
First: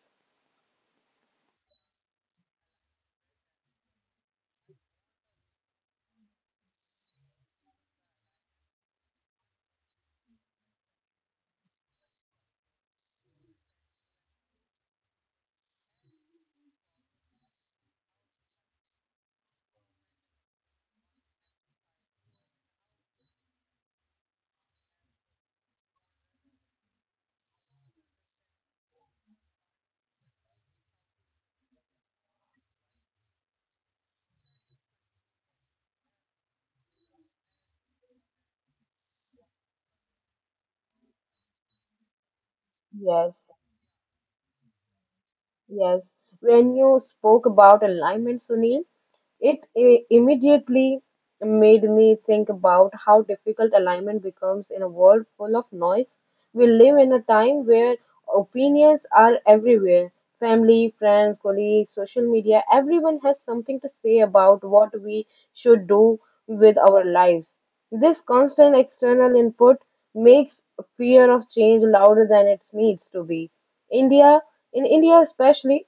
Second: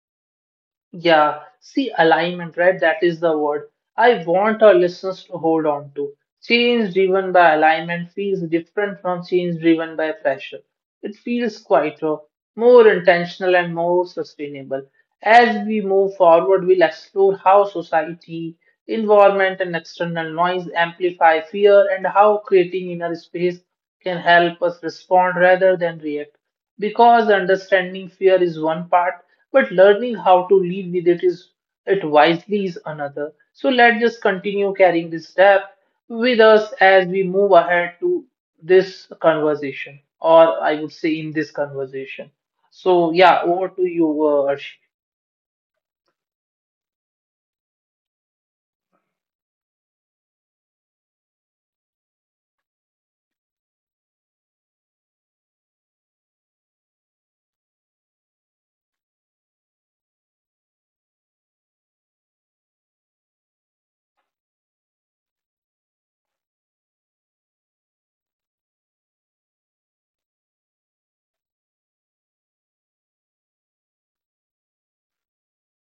Yeah, see alignment, right? That is the word I want our listeners to hold on to. Change driven by alignment feels different from change driven by pressure. It feels quieter, more intentional, and more sustainable. As we move forward, we'll explore how society, environment, and external noise amplify fear and how creating inner space can help us respond rather than react. Because understanding fear is one part, but learning how to live with it is it wisely is another. So let's just continue carrying this step with us as we move ahead to this conversation, or I would say in this conversation. So yeah, Yes, over to you, Arshi. yes. When you spoke about alignment, Sunil, it immediately made me think about how difficult alignment becomes in a world full of noise. We live in a time where opinions are everywhere family, friends, colleagues, social media. Everyone has something to say about what we should do with our lives. This constant external input makes fear of change louder than it needs to be. India, in India especially,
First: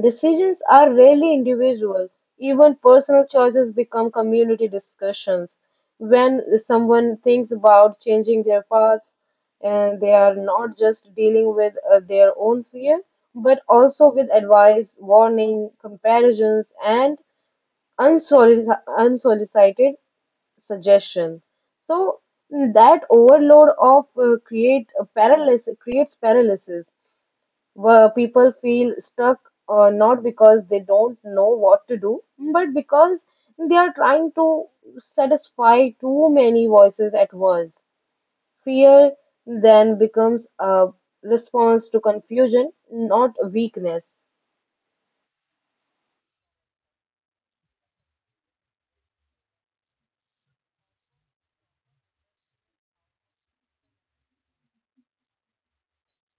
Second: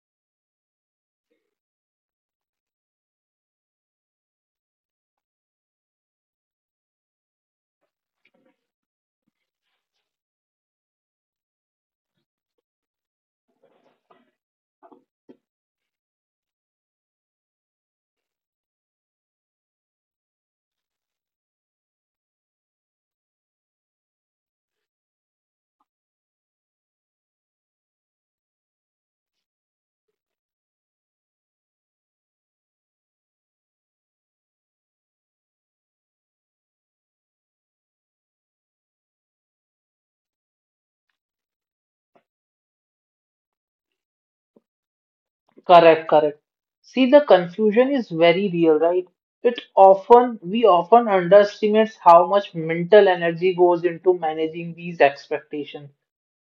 decisions are rarely individual; even personal choices become community discussions. When someone thinks about changing their path, and they are not just dealing with their own fear, but also with advice, warning, comparisons, and unsolicited suggestion. So that overload of creates paralysis where people feel stuck not because they don't know what to do, but because they are trying to satisfy too many voices at once. Fear then becomes a response to confusion, not weakness. Correct, correct. See, the confusion is very real, right? It often, we often underestimate how much mental energy goes into managing these expectations.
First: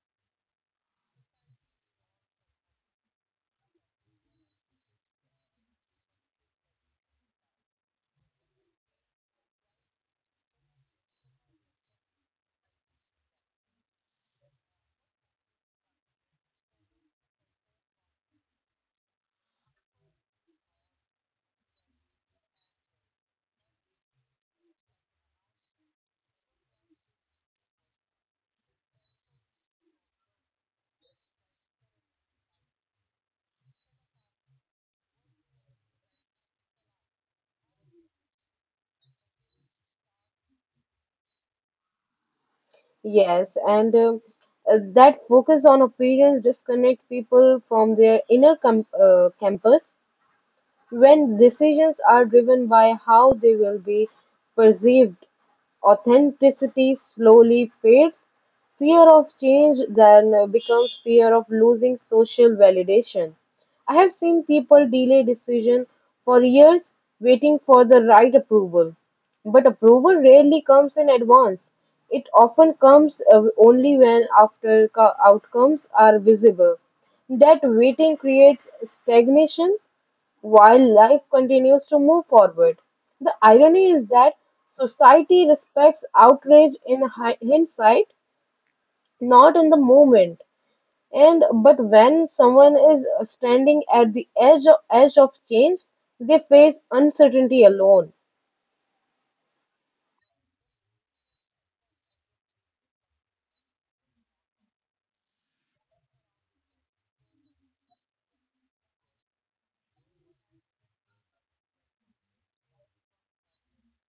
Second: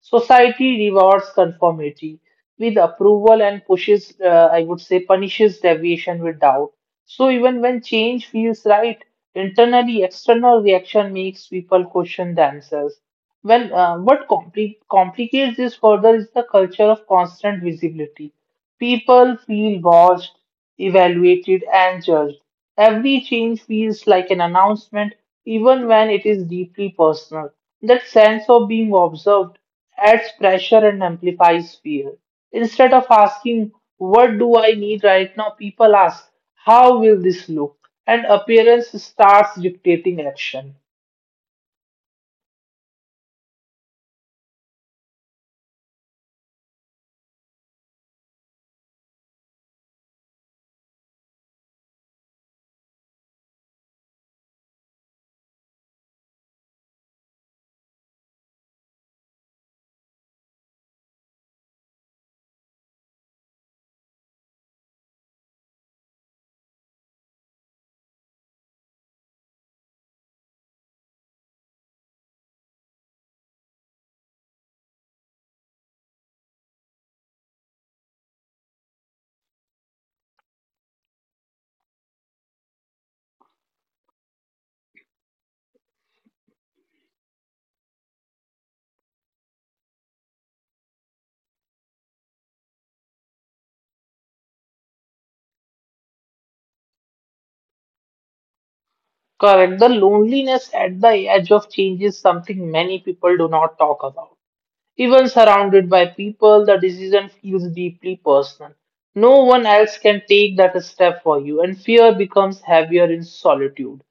Society rewards conformity with approval and pushes, I would say, punishes deviation with doubt. So even when change feels right, internally external reaction makes people question themselves. When what complicates this further is the culture of constant visibility. People feel watched, evaluated, and judged. Every change feels like an announcement, even when it is deeply personal. That sense of being observed adds pressure and amplifies fear. Instead of asking, what do I need right now? People ask, how will this look? And appearance starts dictating action. Yes, and That focus on appearance disconnect people from their inner campus. When decisions are driven by how they will be perceived, authenticity slowly fades. Fear of change then becomes fear of losing social validation. I have seen people delay decision for years waiting for the right approval. But approval rarely comes in advance. It often comes only when after outcomes are visible. That waiting creates stagnation while life continues to move forward, the irony is that society respects outrage in hindsight, not in the moment. And but when someone is standing at the edge of change, they face uncertainty alone. Correct. The loneliness at the edge of change is something many people do not talk about. Even surrounded by people, the decision feels deeply personal. No one else can take that step for you, and fear becomes heavier in solitude.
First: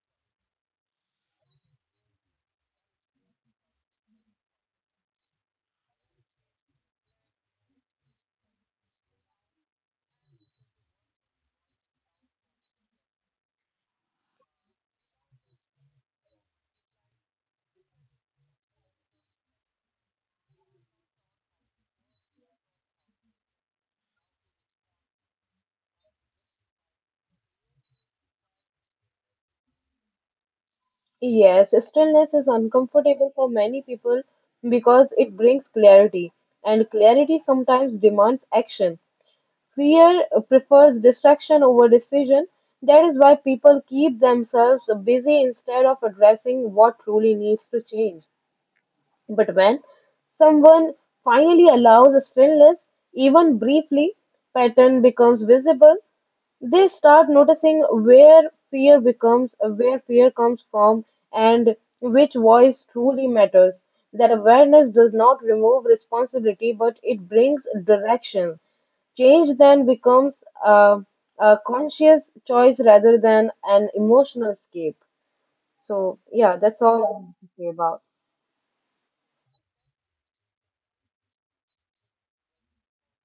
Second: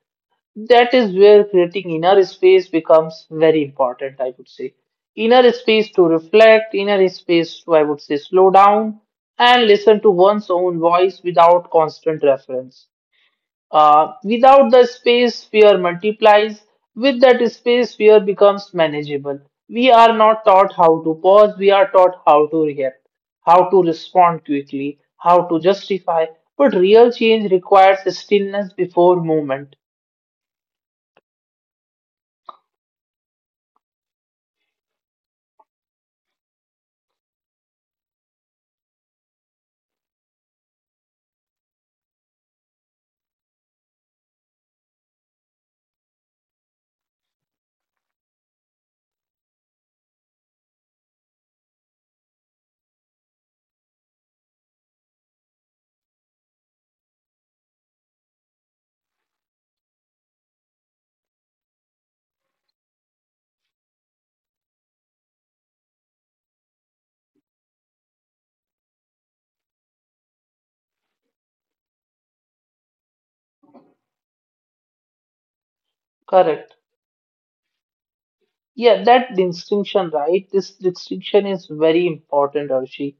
That is where creating inner space becomes very important, I would say. Inner space to reflect, inner space to, I would say, slow down and listen to one's own voice without constant reference. Without the space, fear multiplies. With that space, fear becomes manageable. We are not taught how to pause, we are taught how to react, how to respond quickly, how to justify. But real change requires stillness before movement. Yes, stillness is uncomfortable for many people because it brings clarity, and clarity sometimes demands action. Fear prefers distraction over decision; that is why people keep themselves busy instead of addressing what truly needs to change. But when someone finally allows a stillness, even briefly, pattern becomes visible. They start noticing where fear comes from, and which voice truly matters. That awareness does not remove responsibility, but it brings direction. Change then becomes a, a conscious choice rather than an emotional escape. So, yeah, that's Correct. all I want to say about. Yeah, that distinction, right? This distinction is very important, Arshi.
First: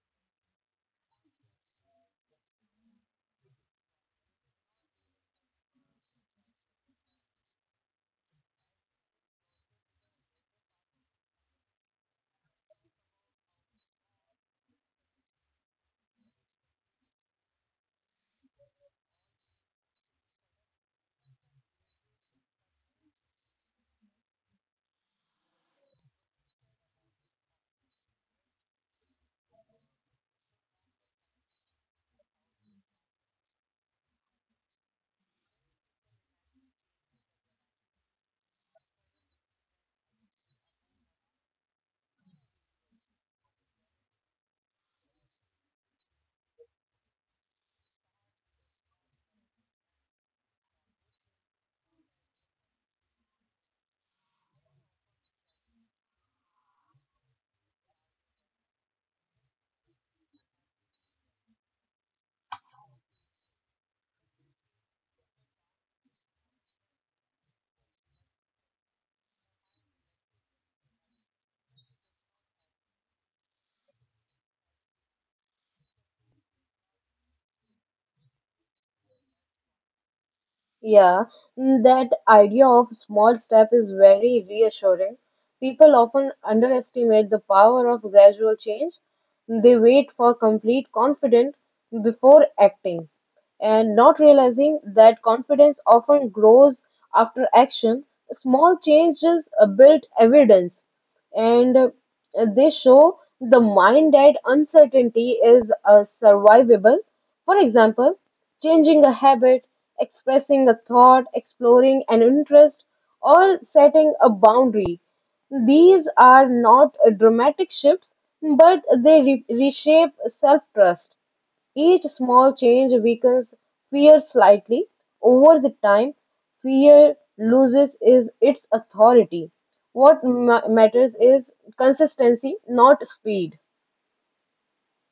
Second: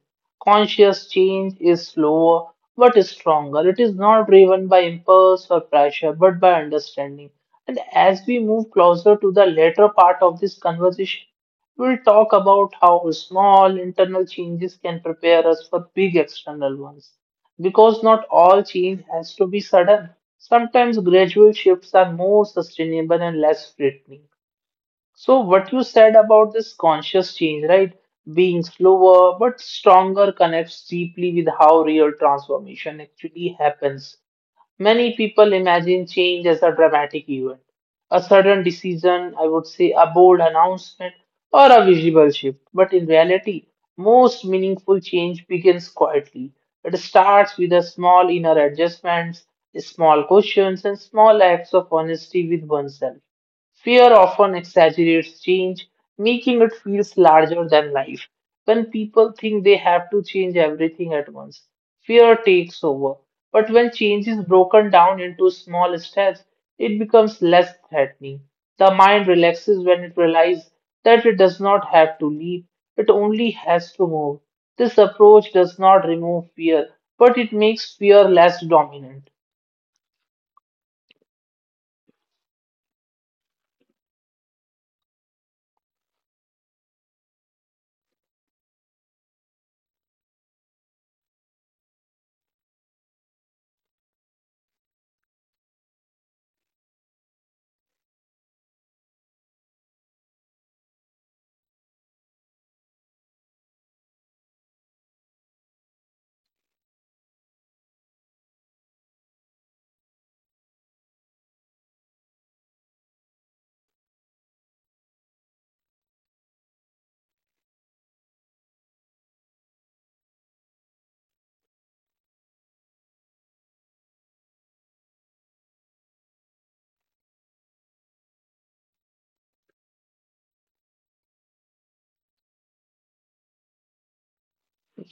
Conscious change is slower but is stronger. It is not driven by impulse or pressure, but by understanding. And as we move closer to the later part of this conversation, we'll talk about how small internal changes can prepare us for big external ones. Because not all change has to be sudden. Sometimes gradual shifts are more sustainable and less threatening. So what you said about this conscious change, right? Being slower but stronger connects deeply with how real transformation actually happens. Many people imagine change as a dramatic event, a sudden decision, I would say a bold announcement, or a visible shift. But in reality, most meaningful change begins quietly. It starts with a small inner adjustments, small questions, and small acts of honesty with oneself. Fear often exaggerates change, making it feel larger than life. When people think they have to change everything at once, fear takes over. But when change is broken down into small steps, it becomes less threatening. The mind relaxes when it realizes that it does not have to leave, it only has to move. This approach does not remove fear, but it makes fear less dominant. Yeah, that idea of small step is very reassuring. People often underestimate the power of gradual change. They wait for complete confidence before acting, and not realizing that confidence often grows after action. Small changes build evidence, and they show the mind that uncertainty is survivable. For example, changing a habit, expressing a thought, exploring an interest, or setting a boundary. These are not dramatic shifts, but they reshape self trust. Each small change weakens fear slightly; over the time, fear loses is its authority. What matters is consistency, not speed.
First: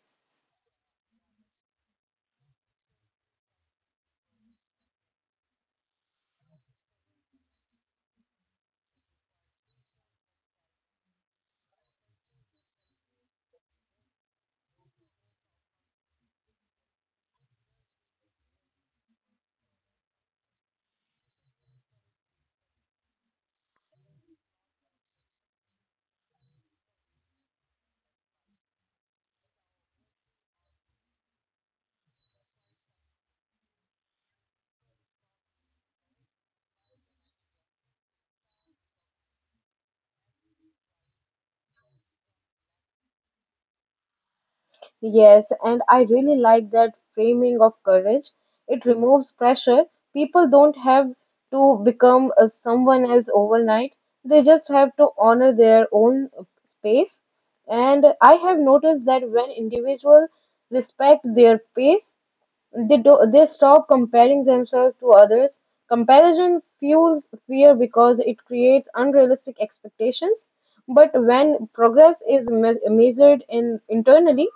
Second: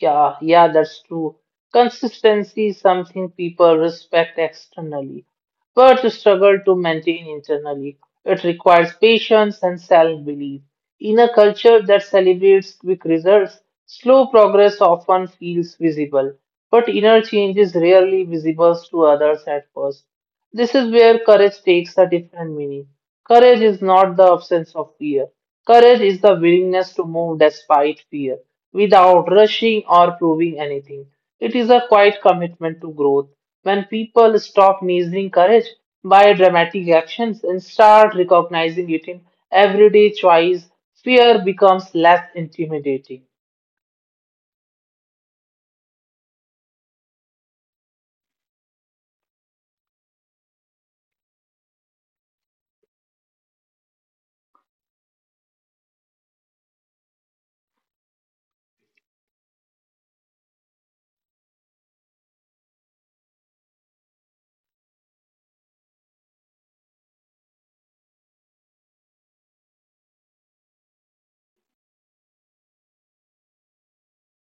Yeah, yeah, that's true. Consistency is something people respect externally but to struggle to maintain internally. It requires patience and self belief. In a culture that celebrates quick results, slow progress often feels visible, but inner change is rarely visible to others at first. This is where courage takes a different meaning. Courage is not the absence of fear. Courage is the willingness to move despite fear, without rushing or proving anything. It is a quiet commitment to growth when people stop measuring courage by dramatic actions and start recognizing it in everyday choice, fear becomes less intimidating. Yes, and I really like that framing of courage. It removes pressure. People don't have to become a someone else overnight. They just have to honor their own pace. And I have noticed that when individuals respect their pace, they stop comparing themselves to others. Comparison fuels fear because it creates unrealistic expectations. But when progress is measured in internally,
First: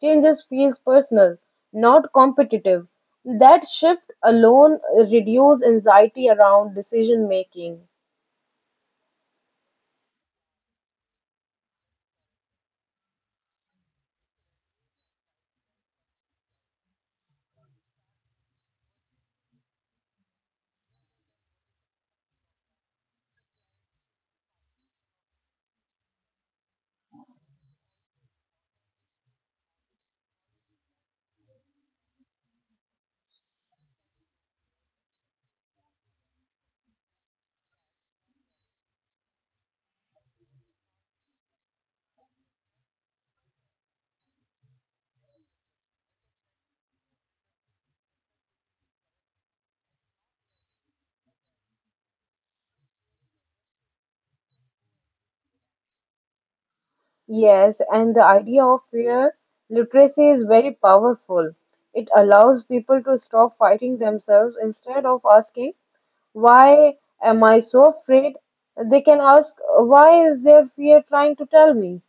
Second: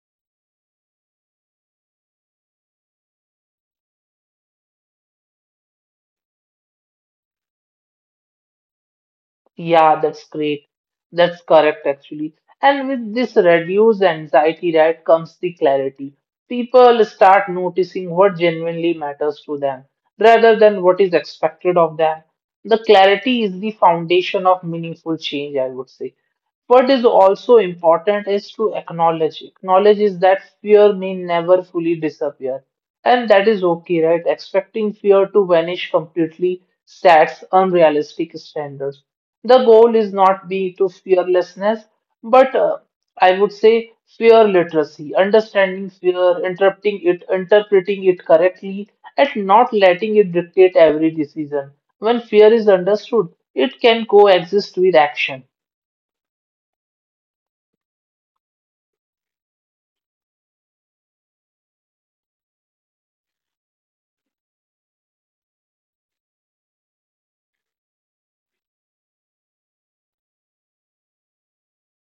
changes feels personal, not competitive. That shift alone reduces anxiety around decision making. Yeah, that's great. That's correct, actually. And with this reduced anxiety, right, comes the clarity. People start noticing what genuinely matters to them rather than what is expected of them. The clarity is the foundation of meaningful change, I would say. What is also important is to acknowledge. Acknowledge is that fear may never fully disappear. And that is okay, right? Expecting fear to vanish completely sets unrealistic standards. The goal is not be to fearlessness, but I would say fear literacy, understanding fear, interpreting it correctly, and not letting it dictate every decision. When fear is understood, it can coexist with action. Yes, and the idea of fear literacy is very powerful. It allows people to stop fighting themselves instead of asking, why am I so afraid? They can ask, why is there fear trying to tell me?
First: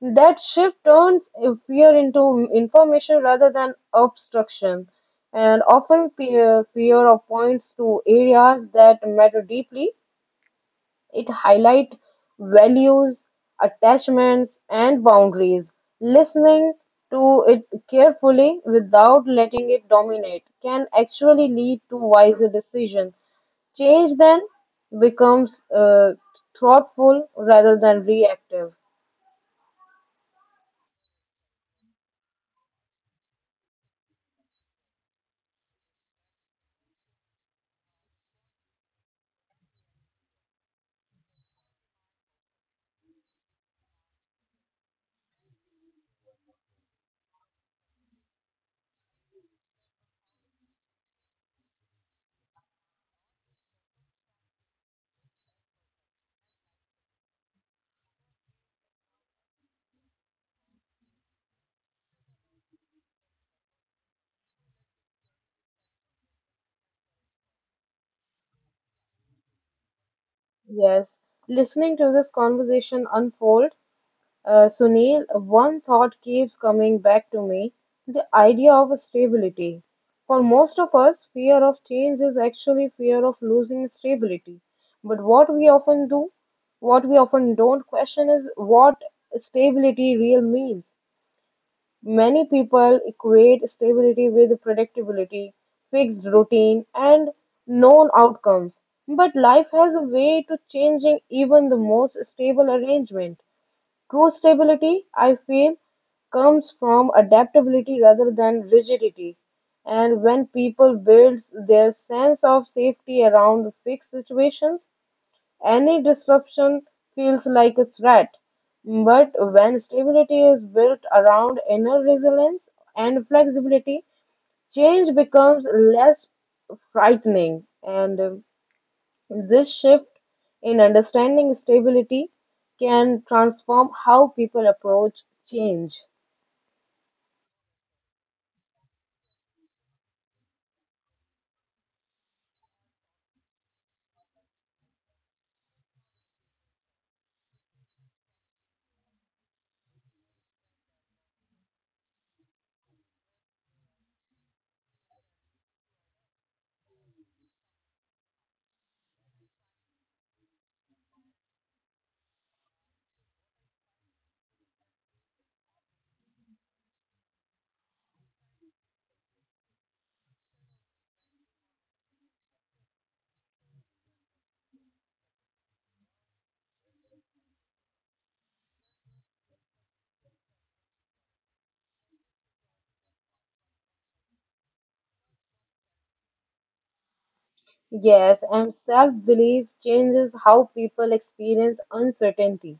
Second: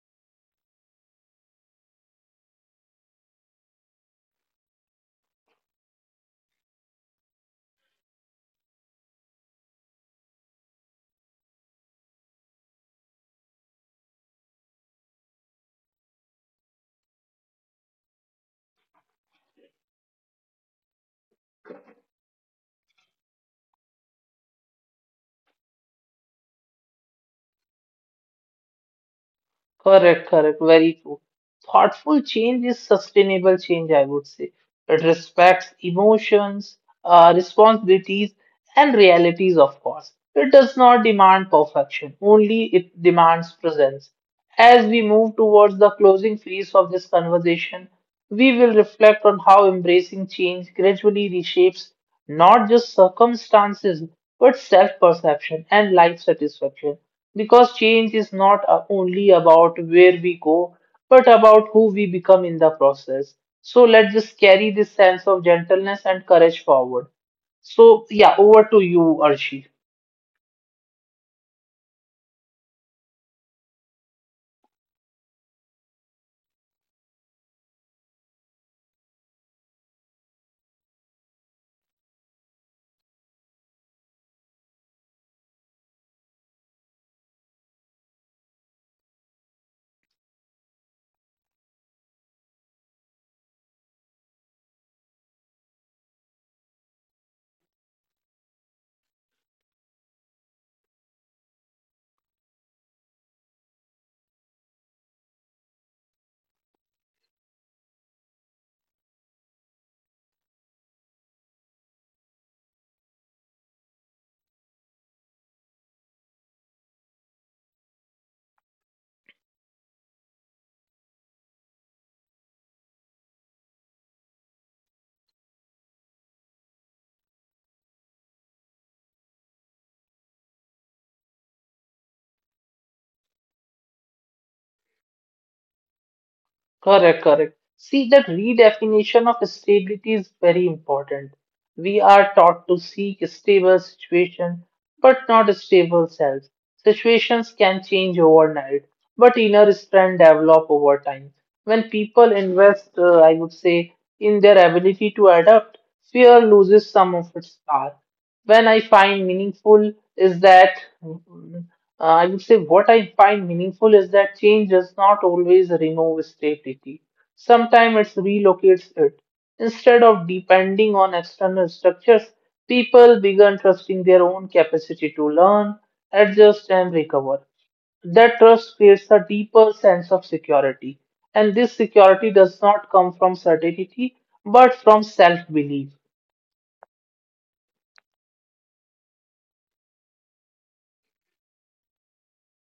That shift turns fear into information rather than obstruction. And often, fear points to areas that matter deeply. It highlights values, attachments, and boundaries. Listening to it carefully without letting it dominate can actually lead to wiser decisions. Change then becomes thoughtful rather than reactive. Correct, correct, very true. Thoughtful change is sustainable change, I would say. It respects emotions, responsibilities, and realities, of course. It does not demand perfection, only it demands presence. As we move towards the closing phase of this conversation, we will reflect on how embracing change gradually reshapes not just circumstances, but self perception and life satisfaction. Because change is not only about where we go but about who we become in the process. So let's just carry this sense of gentleness and courage forward. So, yeah, over to you, Arshi. Yes. Listening to this conversation unfold, Sunil, one thought keeps coming back to me the idea of stability. For most of us, fear of change is actually fear of losing stability. But what we often don't question is what stability real means. Many people equate stability with predictability, fixed routine, and known outcomes. But life has a way to changing even the most stable arrangement. True stability, I feel, comes from adaptability rather than rigidity. And when people build their sense of safety around fixed situations, any disruption feels like a threat, but when stability is built around inner resilience and flexibility, change becomes less frightening. And this shift in understanding stability can transform how people approach change. Correct, correct. See, that redefinition of stability is very important. We are taught to seek stable situation, but not stable self. Situations can change overnight, but inner strength develop over time. When people invest, I would say, in their ability to adapt, fear loses some of its power when I find meaningful is that mm, I would say what I find meaningful is that change does not always remove stability. Sometimes it relocates it. Instead of depending on external structures, people began trusting their own capacity to learn, adjust, and recover. That trust creates a deeper sense of security. And this security does not come from certainty, but from self belief. Yes, and self belief changes how people experience uncertainty.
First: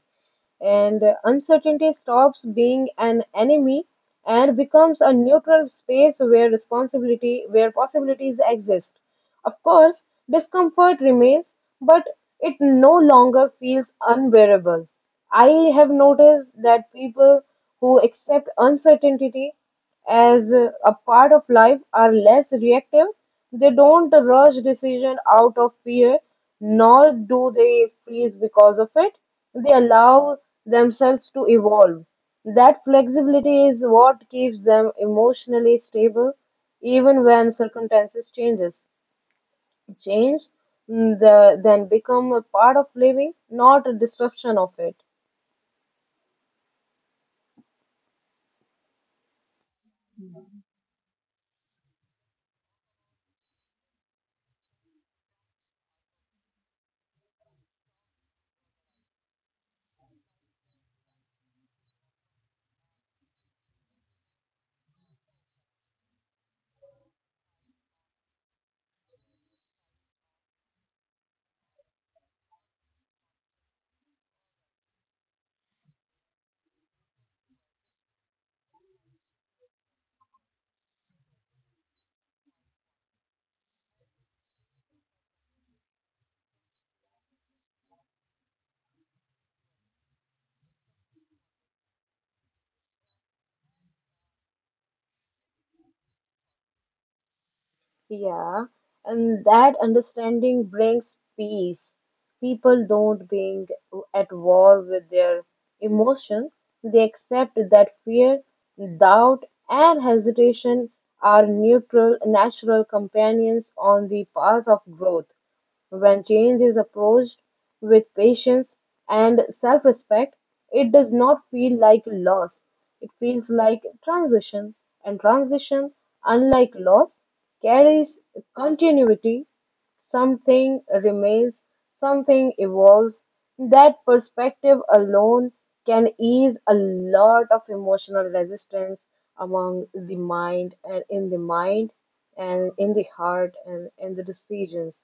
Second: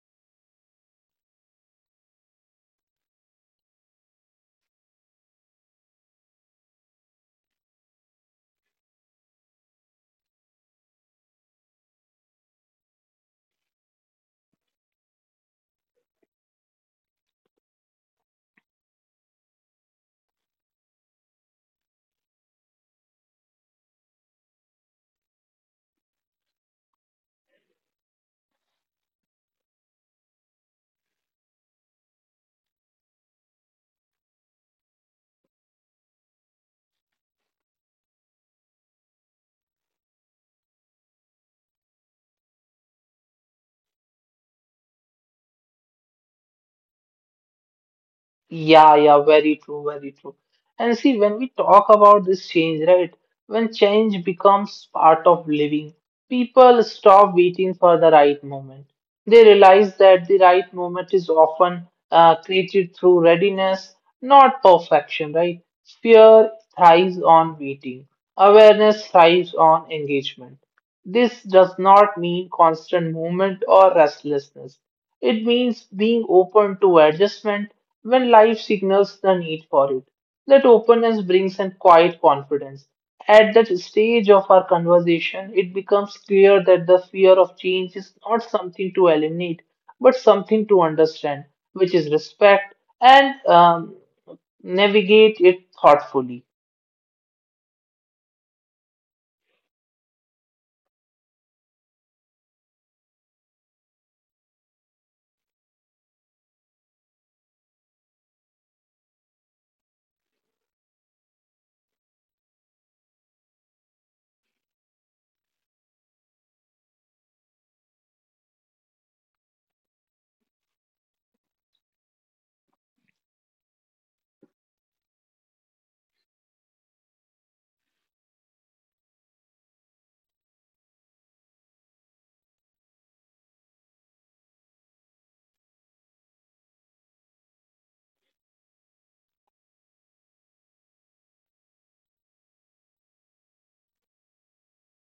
And uncertainty stops being an enemy and becomes a neutral space where possibilities exist. Of course discomfort remains, but it no longer feels unbearable. I have noticed that people who accept uncertainty as a part of life, are less reactive; they don't rush decision out of fear, nor do they freeze because of it. They allow themselves to evolve. That flexibility is what keeps them emotionally stable, even when circumstances changes. Change then become a part of living, not a disruption of it. Yeah, yeah, very true, very true. And see, when we talk about this change, right? When change becomes part of living, people stop waiting for the right moment. They realize that the right moment is often created through readiness, not perfection, right? Fear thrives on waiting, awareness thrives on engagement. This does not mean constant movement or restlessness. It means being open to adjustment when life signals the need for it. That openness brings in quiet confidence. At that stage of our conversation, it becomes clear that the fear of change is not something to eliminate, but something to understand, which is respect and navigate it thoughtfully. Yeah, and that understanding brings peace. People don't being at war with their emotions. They accept that fear, doubt, and hesitation are neutral, natural companions on the path of growth. When change is approached with patience and self respect, it does not feel like loss. It feels like transition, and transition, unlike loss, carries continuity. Something remains, something evolves. That perspective alone can ease a lot of emotional resistance among the mind and in the mind and in the heart and in the decisions.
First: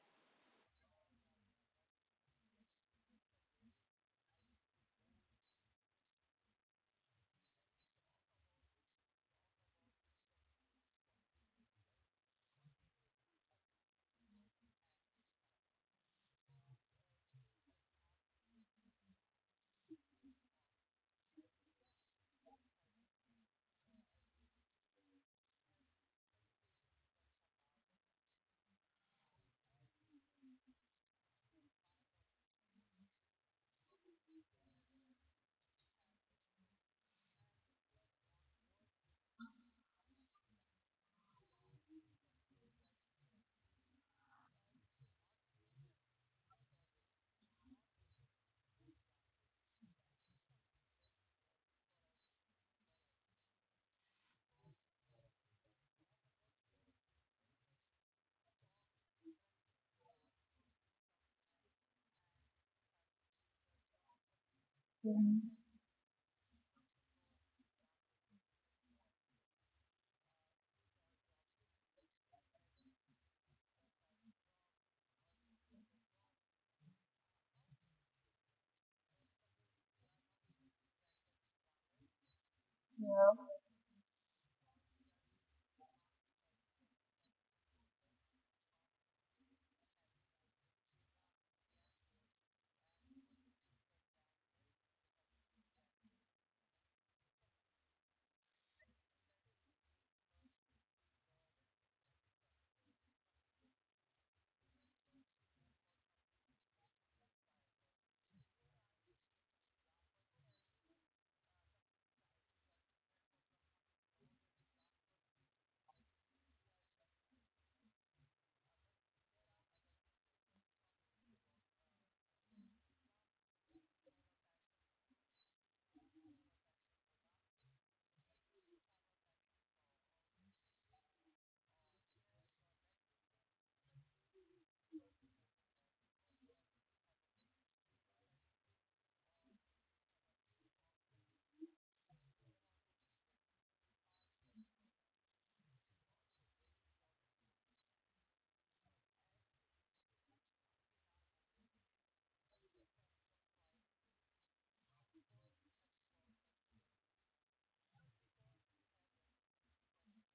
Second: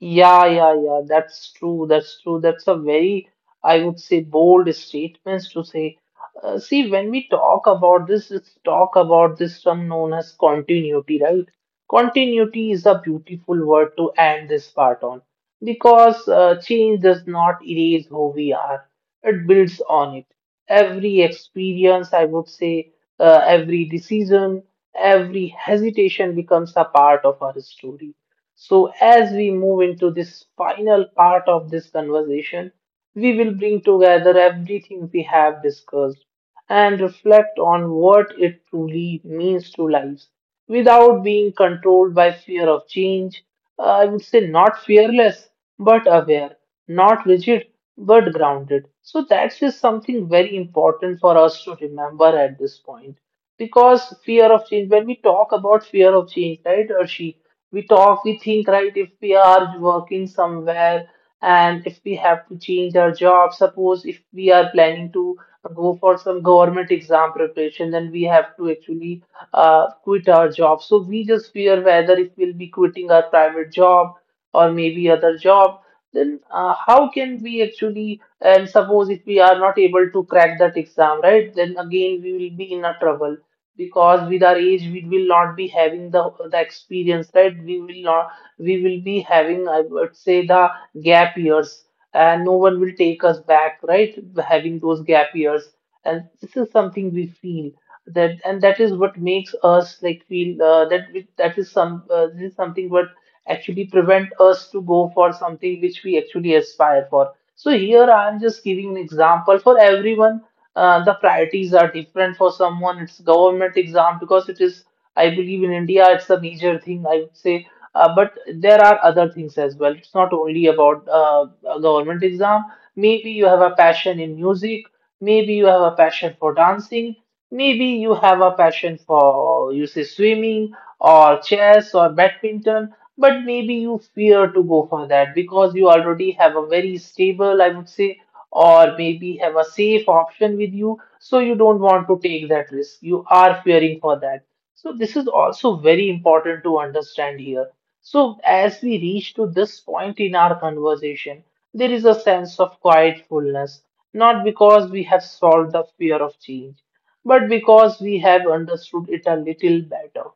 Yeah, yeah, yeah. That's true. That's true. That's a very, I would say, bold statements to say. See, when we talk about this, let's talk about this term known as continuity, right? Continuity is a beautiful word to end this part on because change does not erase who we are. It builds on it every experience, I would say, every decision, every hesitation becomes a part of our story. So, as we move into this final part of this conversation, we will bring together everything we have discussed and reflect on what it truly means to lives without being controlled by fear of change. I would say not fearless, but aware, not rigid, but grounded. So that's just something very important for us to remember at this point. Because fear of change, when we talk about fear of change, right, Arshi, we think, right, if we are working somewhere and if we have to change our job, suppose if we are planning to go for some government exam preparation, then we have to actually quit our job. So we just fear whether if we'll be quitting our private job or maybe other job, then how can we actually, and suppose if we are not able to crack that exam, right, then again we will be in a trouble because with our age we will not be having the experience, right? We will not, we will be having, I would say, the gap years and no one will take us back, right? Having those gap years. And this is something we feel that, and that is what makes us like feel that we, that is some this is something what actually prevent us to go for something which we actually aspire for. So here I am just giving an example for everyone. The priorities are different for someone. It's government exam because it is, I believe, in India it's a major thing. I would say but there are other things as well. It's not only about a government exam. Maybe you have a passion in music. Maybe you have a passion for dancing. Maybe you have a passion for, you say, swimming or chess or badminton. But maybe you fear to go for that because you already have a very stable, I would say, or maybe have a safe option with you. So you don't want to take that risk. You are fearing for that. So this is also very important to understand here. So as we reach to this point in our conversation, there is a sense of quiet fullness, not because we have solved the fear of change, but because we have understood it a little better.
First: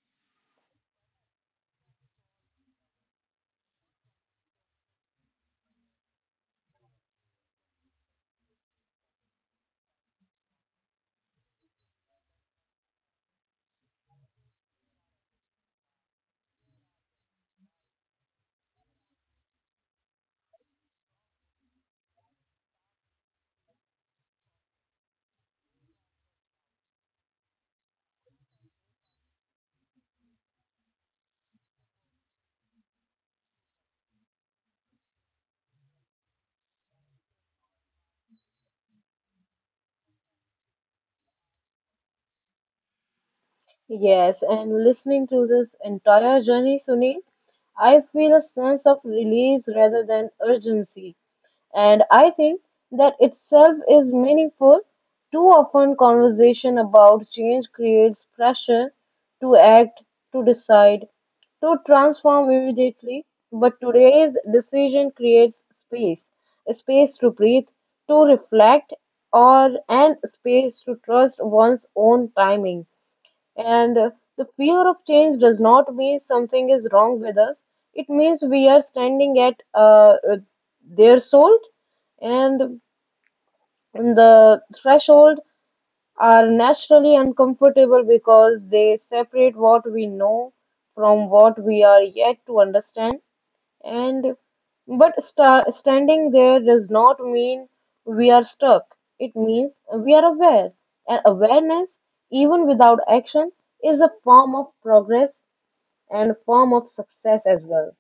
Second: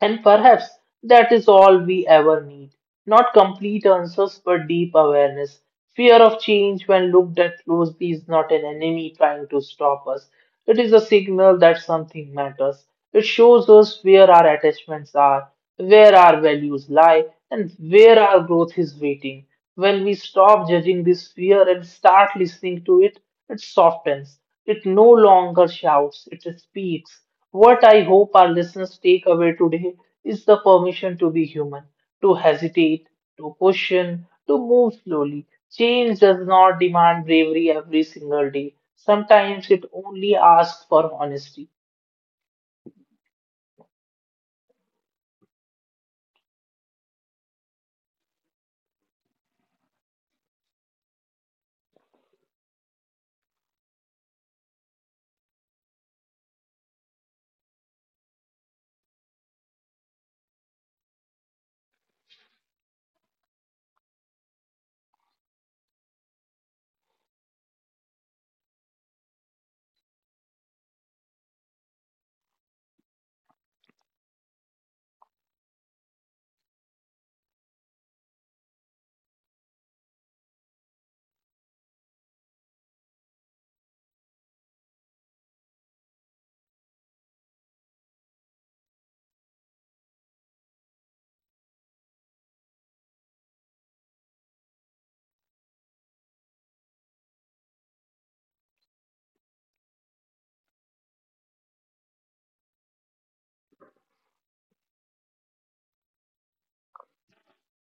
And perhaps that is all we ever need. Not complete answers, but deep awareness. Fear of change, when looked at closely, is not an enemy trying to stop us. It is a signal that something matters. It shows us where our attachments are, where our values lie, and where our growth is waiting. When we stop judging this fear and start listening to it, it softens. It no longer shouts, it speaks. What I hope our listeners take away today is the permission to be human, to hesitate, to question, to move slowly. Change does not demand bravery every single day. Sometimes it only asks for honesty. Yes, and listening to this entire journey, Sunil, I feel a sense of release rather than urgency. And I think that itself is meaningful. Too often, conversation about change creates pressure to act, to decide, to transform immediately. But today's decision creates space a space to breathe, to reflect, or and space to trust one's own timing. And the fear of change does not mean something is wrong with us. It means we are standing at their soul. And and the threshold are naturally uncomfortable because they separate what we know from what we are yet to understand. And but standing there does not mean we are stuck. It means we are aware. And awareness, even without action, is a form of progress and form of success as well.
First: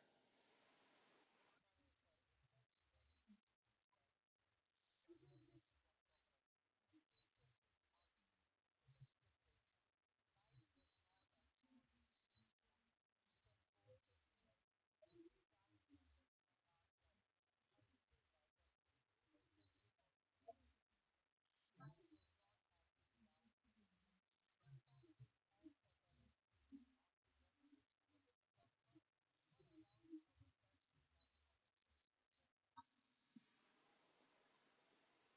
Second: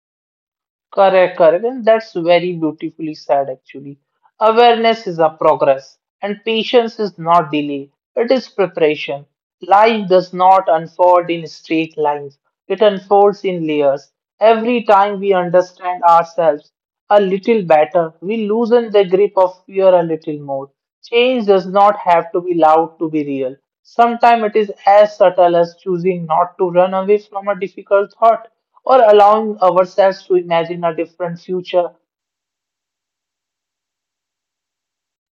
Correct, correct. And that's very beautifully said, actually. Awareness is a progress, and patience is not delay, it is preparation. Life does not unfold in straight lines, it unfolds in layers. Every time we understand ourselves, a little better. We loosen the grip of fear a little more. Change does not have to be loud to be real. Sometimes it is as subtle as choosing not to run away from a difficult thought or allowing ourselves to imagine a different future,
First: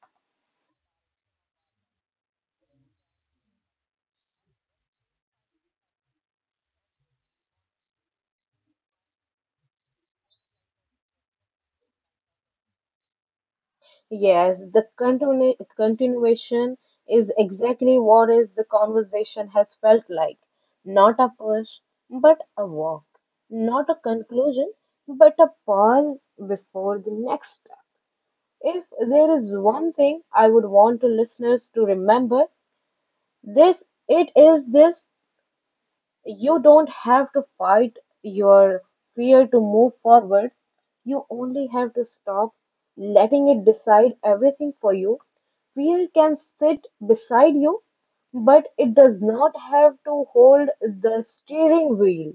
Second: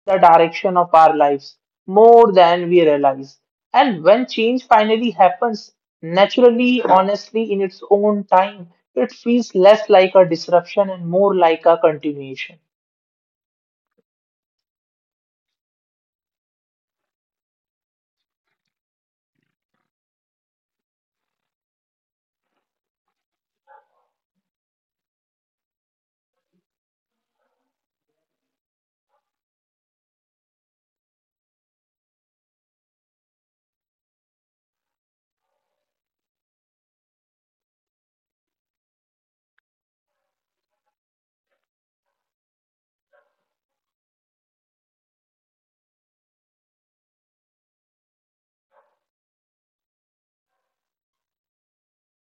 the direction of our lives, more than we realize. And when change finally happens, naturally, honestly, in its own time, it feels less like a disruption and more like a continuation. Yes, the continuation is exactly what is the conversation has felt like. Not a push, but a walk. Not a conclusion, but a pause before the next step. If there is one thing I would want to listeners to remember, this it is this you don't have to fight your fear to move forward. You only have to stop letting it decide everything for you. Fear can sit beside you, but it does not have to hold the steering wheel,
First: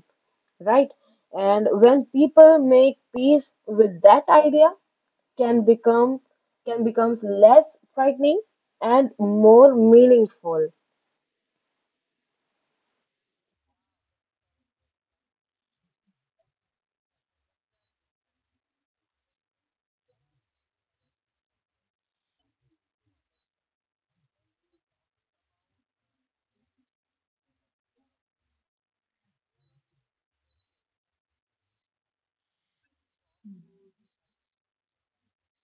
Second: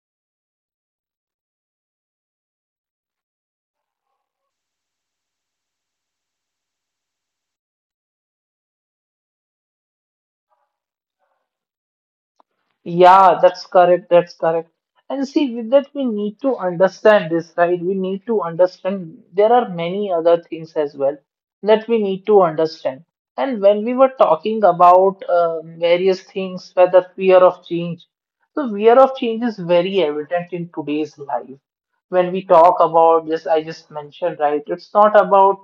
right? And when people make peace with that idea, can become can becomes less frightening and more meaningful. Yeah, that's correct. That's correct. And see, with that, we need to understand this, right? We need to understand there are many other things as well that we need to understand. And when we were talking about various things, whether fear of change, the fear of change is very evident in today's life. When we talk about this, I just mentioned, right? It's not about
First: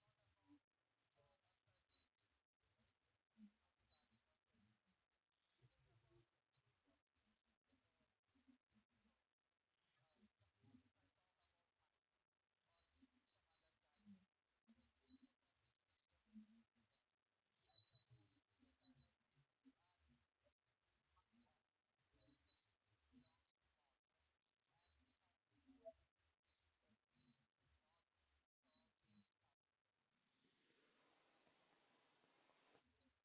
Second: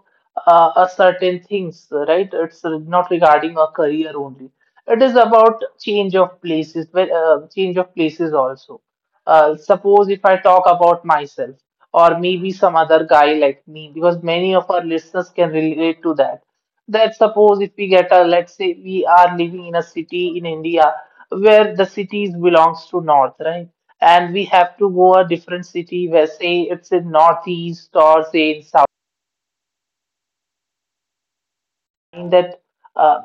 a certain things, right? It's not regarding a career only, it is about change of places, but change of places also. Suppose if I talk about myself or maybe some other guy like me, because many of our listeners can relate to that. That suppose if we get a, let's say we are living in a city in India where the cities belongs to north, right? And we have to go a different city where say it's in northeast or say in south mind that uh,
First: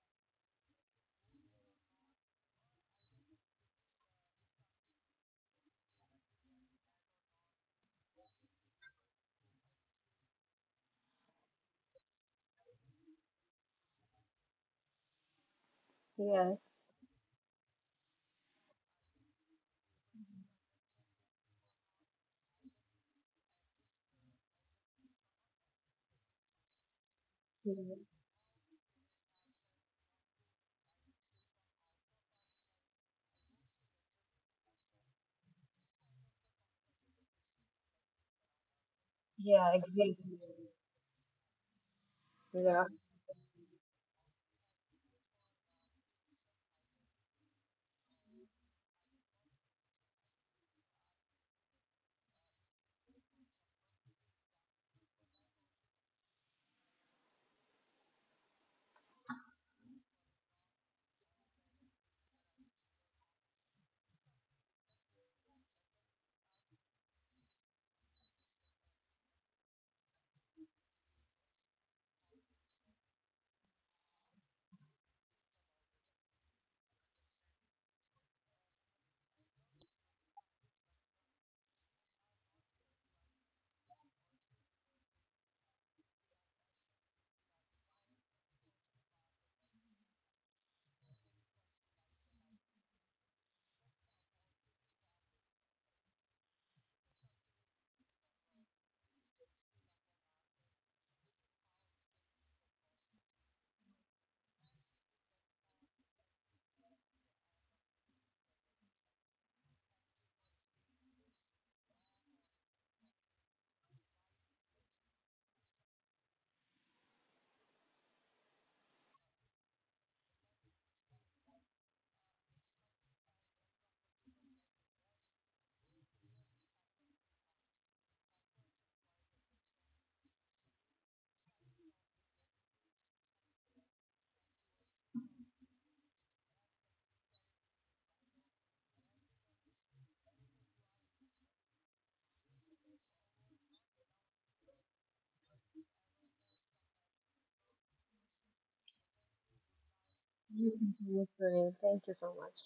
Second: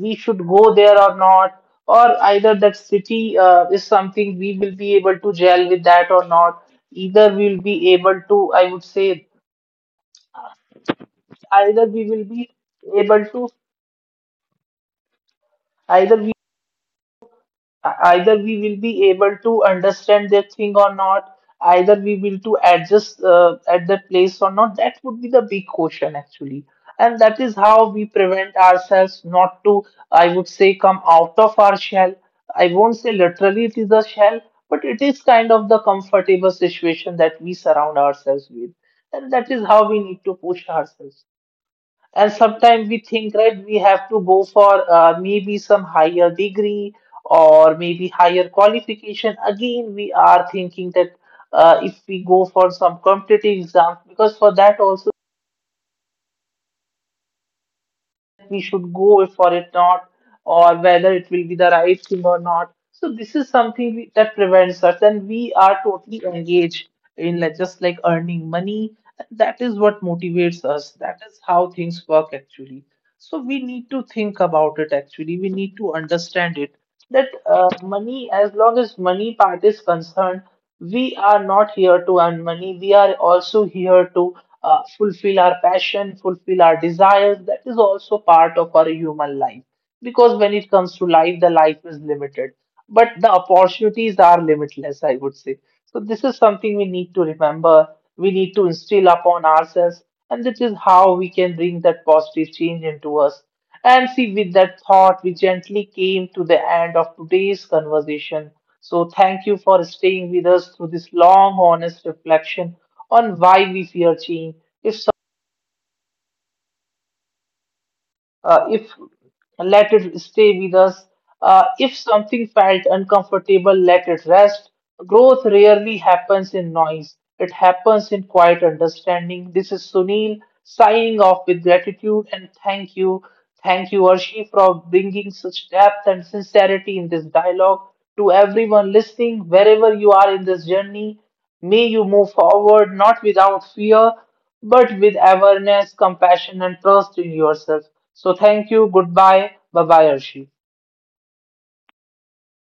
we should go there or not, or either that city is something we will be able to gel with that or not. Either we'll be able to, I would say, either we will be able to, either we Yeah, E- either we will be able to understand their thing or not, either we will to adjust at the place or not, that would be the big question actually, and that is how we prevent ourselves not to, I would say, come out of our shell. I won't say literally it is a shell, but it is kind of the comfortable situation that we surround ourselves with, and that is yeah, how we exactly. need to push ourselves. And Yeah, sometimes we think, right, we have to go for maybe some higher degree or maybe higher qualification. Again, we are thinking that if we go for some competitive exams, because for that also we should go for it not, or whether it will be the right thing or not. So this is something we, that prevents us, and we are totally engaged in like, just like earning money. That is what motivates us. That is how things work actually. So we need to think about it actually. We need to understand it that money, as long as money part is concerned, we are not here to earn money. We are also here to fulfill our passion, fulfill our desires. That is also part of our human life. Because when it comes to life, the life is limited, but the opportunities are limitless, I would say. So, this is something we need to remember. We need to instill upon ourselves, and this is how we can bring that positive change into us. And see, with that thought, we gently came to the end of today's conversation. So, thank you for staying with us through this long, honest reflection on why we fear change. It's if let it stay with us. If something felt uncomfortable, let it rest. Growth rarely happens in noise, it happens in quiet understanding. This is Sunil signing off with gratitude and thank you. Thank you, Arshi, for bringing such depth and sincerity in this dialogue. To everyone listening, wherever you are in this journey, may you move forward not without fear but with awareness, compassion, and trust in yourself. So, thank you. Goodbye. Bye bye, Arshi. you can do the same. Thank you so much.